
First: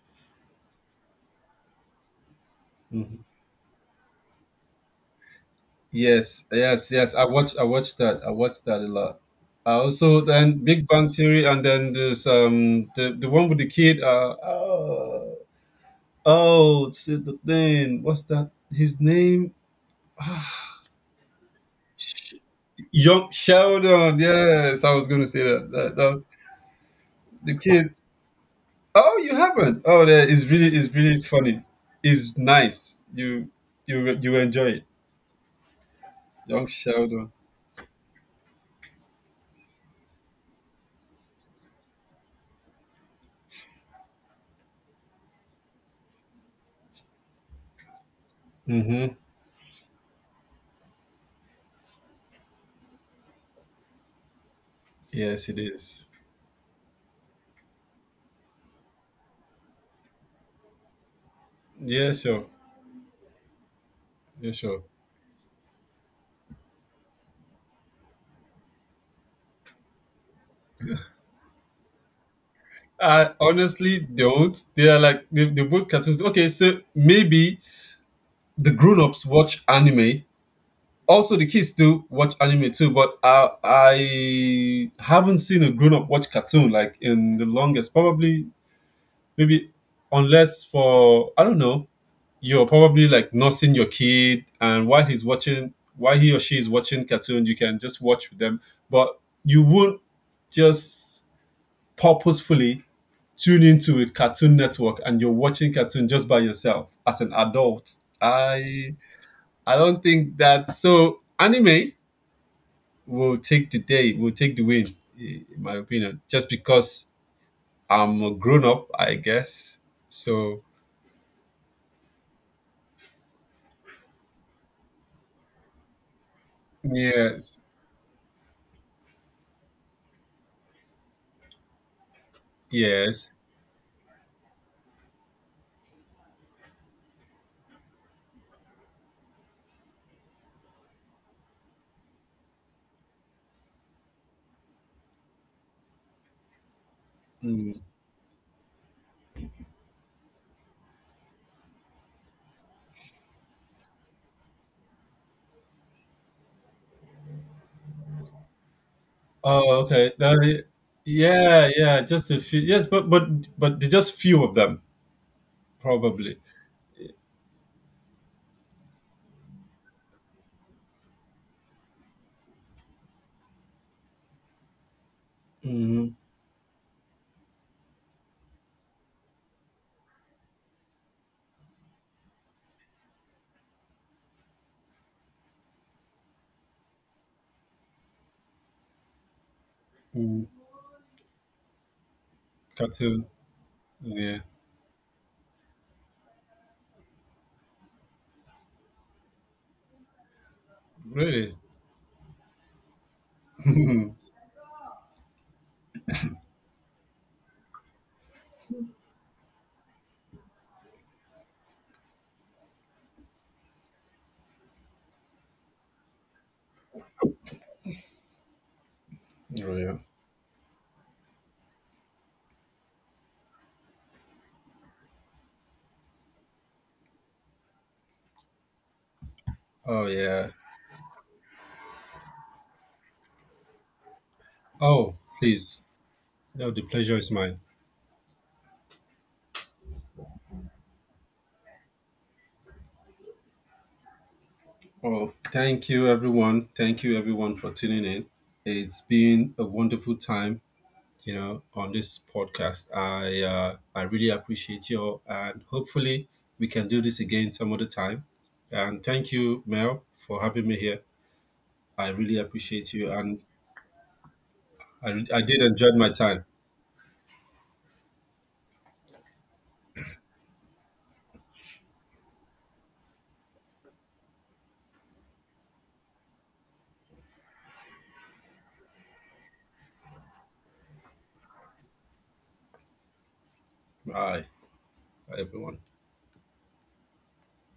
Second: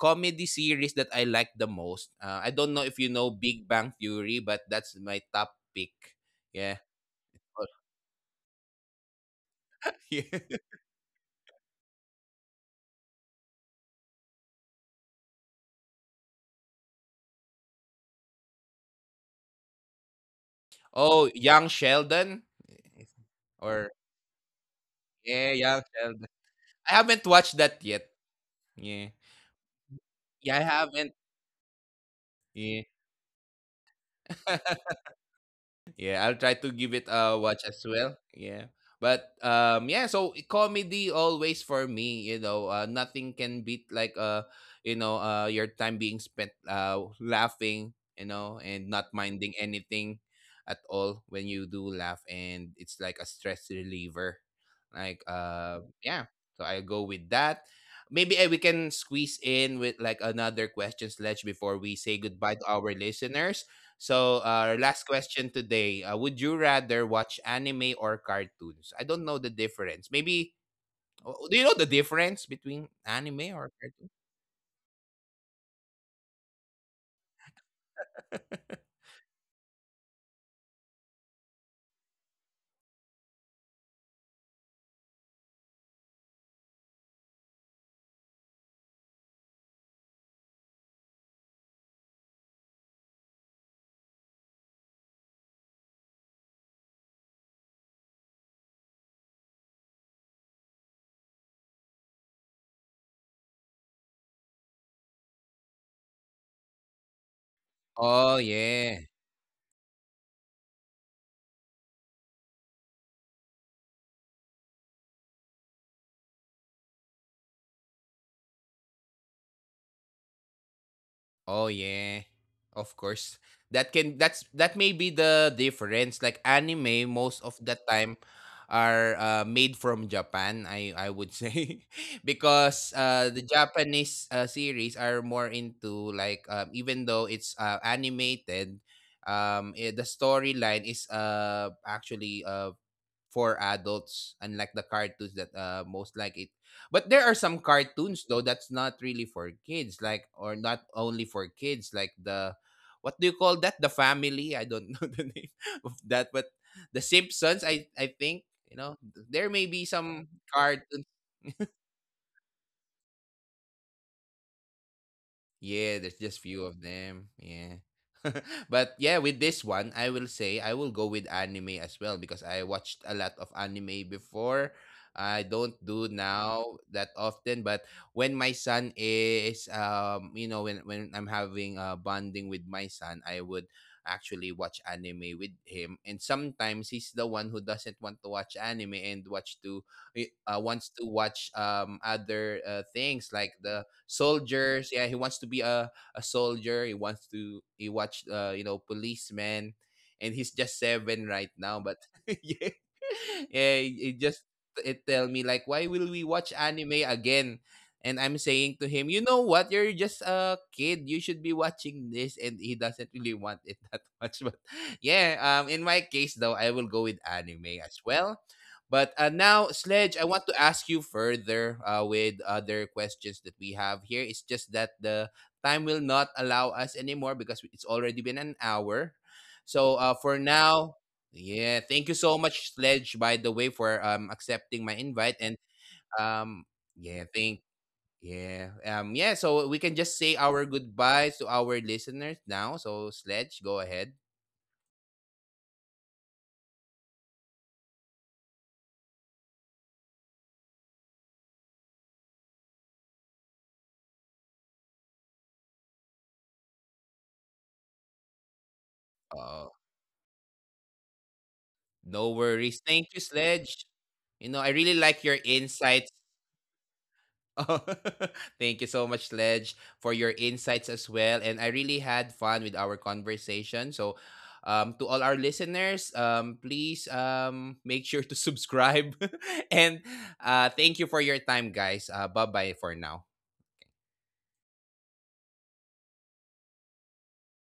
comedy series that I like the most. I don't know if you know Big Bang Theory, but that's my top pick. Yes. Yeah. Yes. Yes. I watched. I watched that. I watched that a lot. I Yeah. also, then Big Bang Theory, and then this the one with the kid. Oh, oh shit, the thing. What's that? His name? Oh, Young Sheldon, Young or Sheldon. Yes, I was going to say that. yeah, That, Young that was Sheldon. I haven't the watched kid. that yet. Oh, Yeah, you haven't. Oh, there is really, yeah, I is really haven't. funny. It's nice. Yeah. You you enjoy it. Yeah, I'll Young try to give it Sheldon. a watch as well. Yeah. But yeah, so comedy always for me, you know, nothing can beat like you know, your time being spent laughing, you know, and Mm-hmm. not minding anything at all when you do laugh. And it's like a stress reliever. Like Yes, it is. yeah, so I'll go with that. Maybe we can squeeze in with like another question, sledge, before we Yeah, say sure. goodbye to our listeners. So, Yeah, sure. Our last question today: would you rather watch anime or cartoons? I don't know the difference. Maybe, oh, do you know the difference between I anime or honestly cartoon? don't. They are like they both cartoons. Okay, so maybe the grown-ups watch anime. Also, the kids do watch anime too. But I haven't seen a grown-up watch cartoon like in the longest. Probably maybe, unless for, I don't know, you're probably like nursing your kid and while he's watching, while he or she is watching cartoon, you can just watch with them, but you won't just purposefully tune into a cartoon network and you're watching cartoon just by yourself as an adult. Oh i yeah. i don't think that. So anime will take the day, will take the win, I- in my opinion, just because I'm a grown up, I guess. So Oh yeah. Of course. That can, that's, that may be the difference. Like anime most yes, of the time are, made from Japan, I would say. Because yes. The Japanese series are more into like, even though it's animated, the storyline is actually for adults, unlike the cartoons that most like it. But there are some Mm. cartoons though that's not really for kids, like, or not only for kids, like the, what do you call that? The family. I don't know the name of that, but the Simpsons. I think, you know, there may Oh, be okay. some That- cartoons. yeah, yeah. Just a few. Yes, but there's just few of them Yeah, there's probably. just few of them. Yeah. But yeah, with this one, I will say I will go with anime as well because I watched a lot of anime before. I don't Hmm. do now that often, but when my son is, you know, when I'm having bonding with my son, I would actually watch anime with him. And sometimes he's the one who doesn't want to watch anime and watch to wants to watch other Cartoon. things like the Yeah. soldiers. Yeah, he wants to be a soldier. He wants to, he watch, you know, policeman, and he's just seven Really. right now, but yeah. Yeah, it just, it tell me like, why will we watch anime again? And I'm saying to him, you know what? You're just a kid. You should be watching this. And he doesn't really want it that much. But yeah, in my case though, I will go with anime as well. But Oh now, yeah. Sledge, I want to ask you further with other questions that we have here. It's just that the time will not allow us anymore because it's already been an hour. Oh So yeah. for now, yeah, thank you so much, Sledge, by the way, for accepting my Oh, invite. And please. No, the um, pleasure is yeah, mine. thank yeah. Yeah, so we can just say our goodbyes to our listeners now. So, Sledge, go ahead. Oh, thank you, everyone. Thank you, everyone, for tuning in. It's been a wonderful time, you know, on this podcast. I really appreciate you, and hopefully we can do this again some other time. And thank you, Uh, Mel, for having me here. I really no appreciate worries. you, Thank and you, Sledge. You know, I really I like did your enjoy my insights. time. Oh, thank you so much, Ledge, for your insights as well. And I really had fun with our conversation. So, to all our listeners, please make sure to subscribe. And thank you for your time, guys. Bye bye for now. Bye, everyone.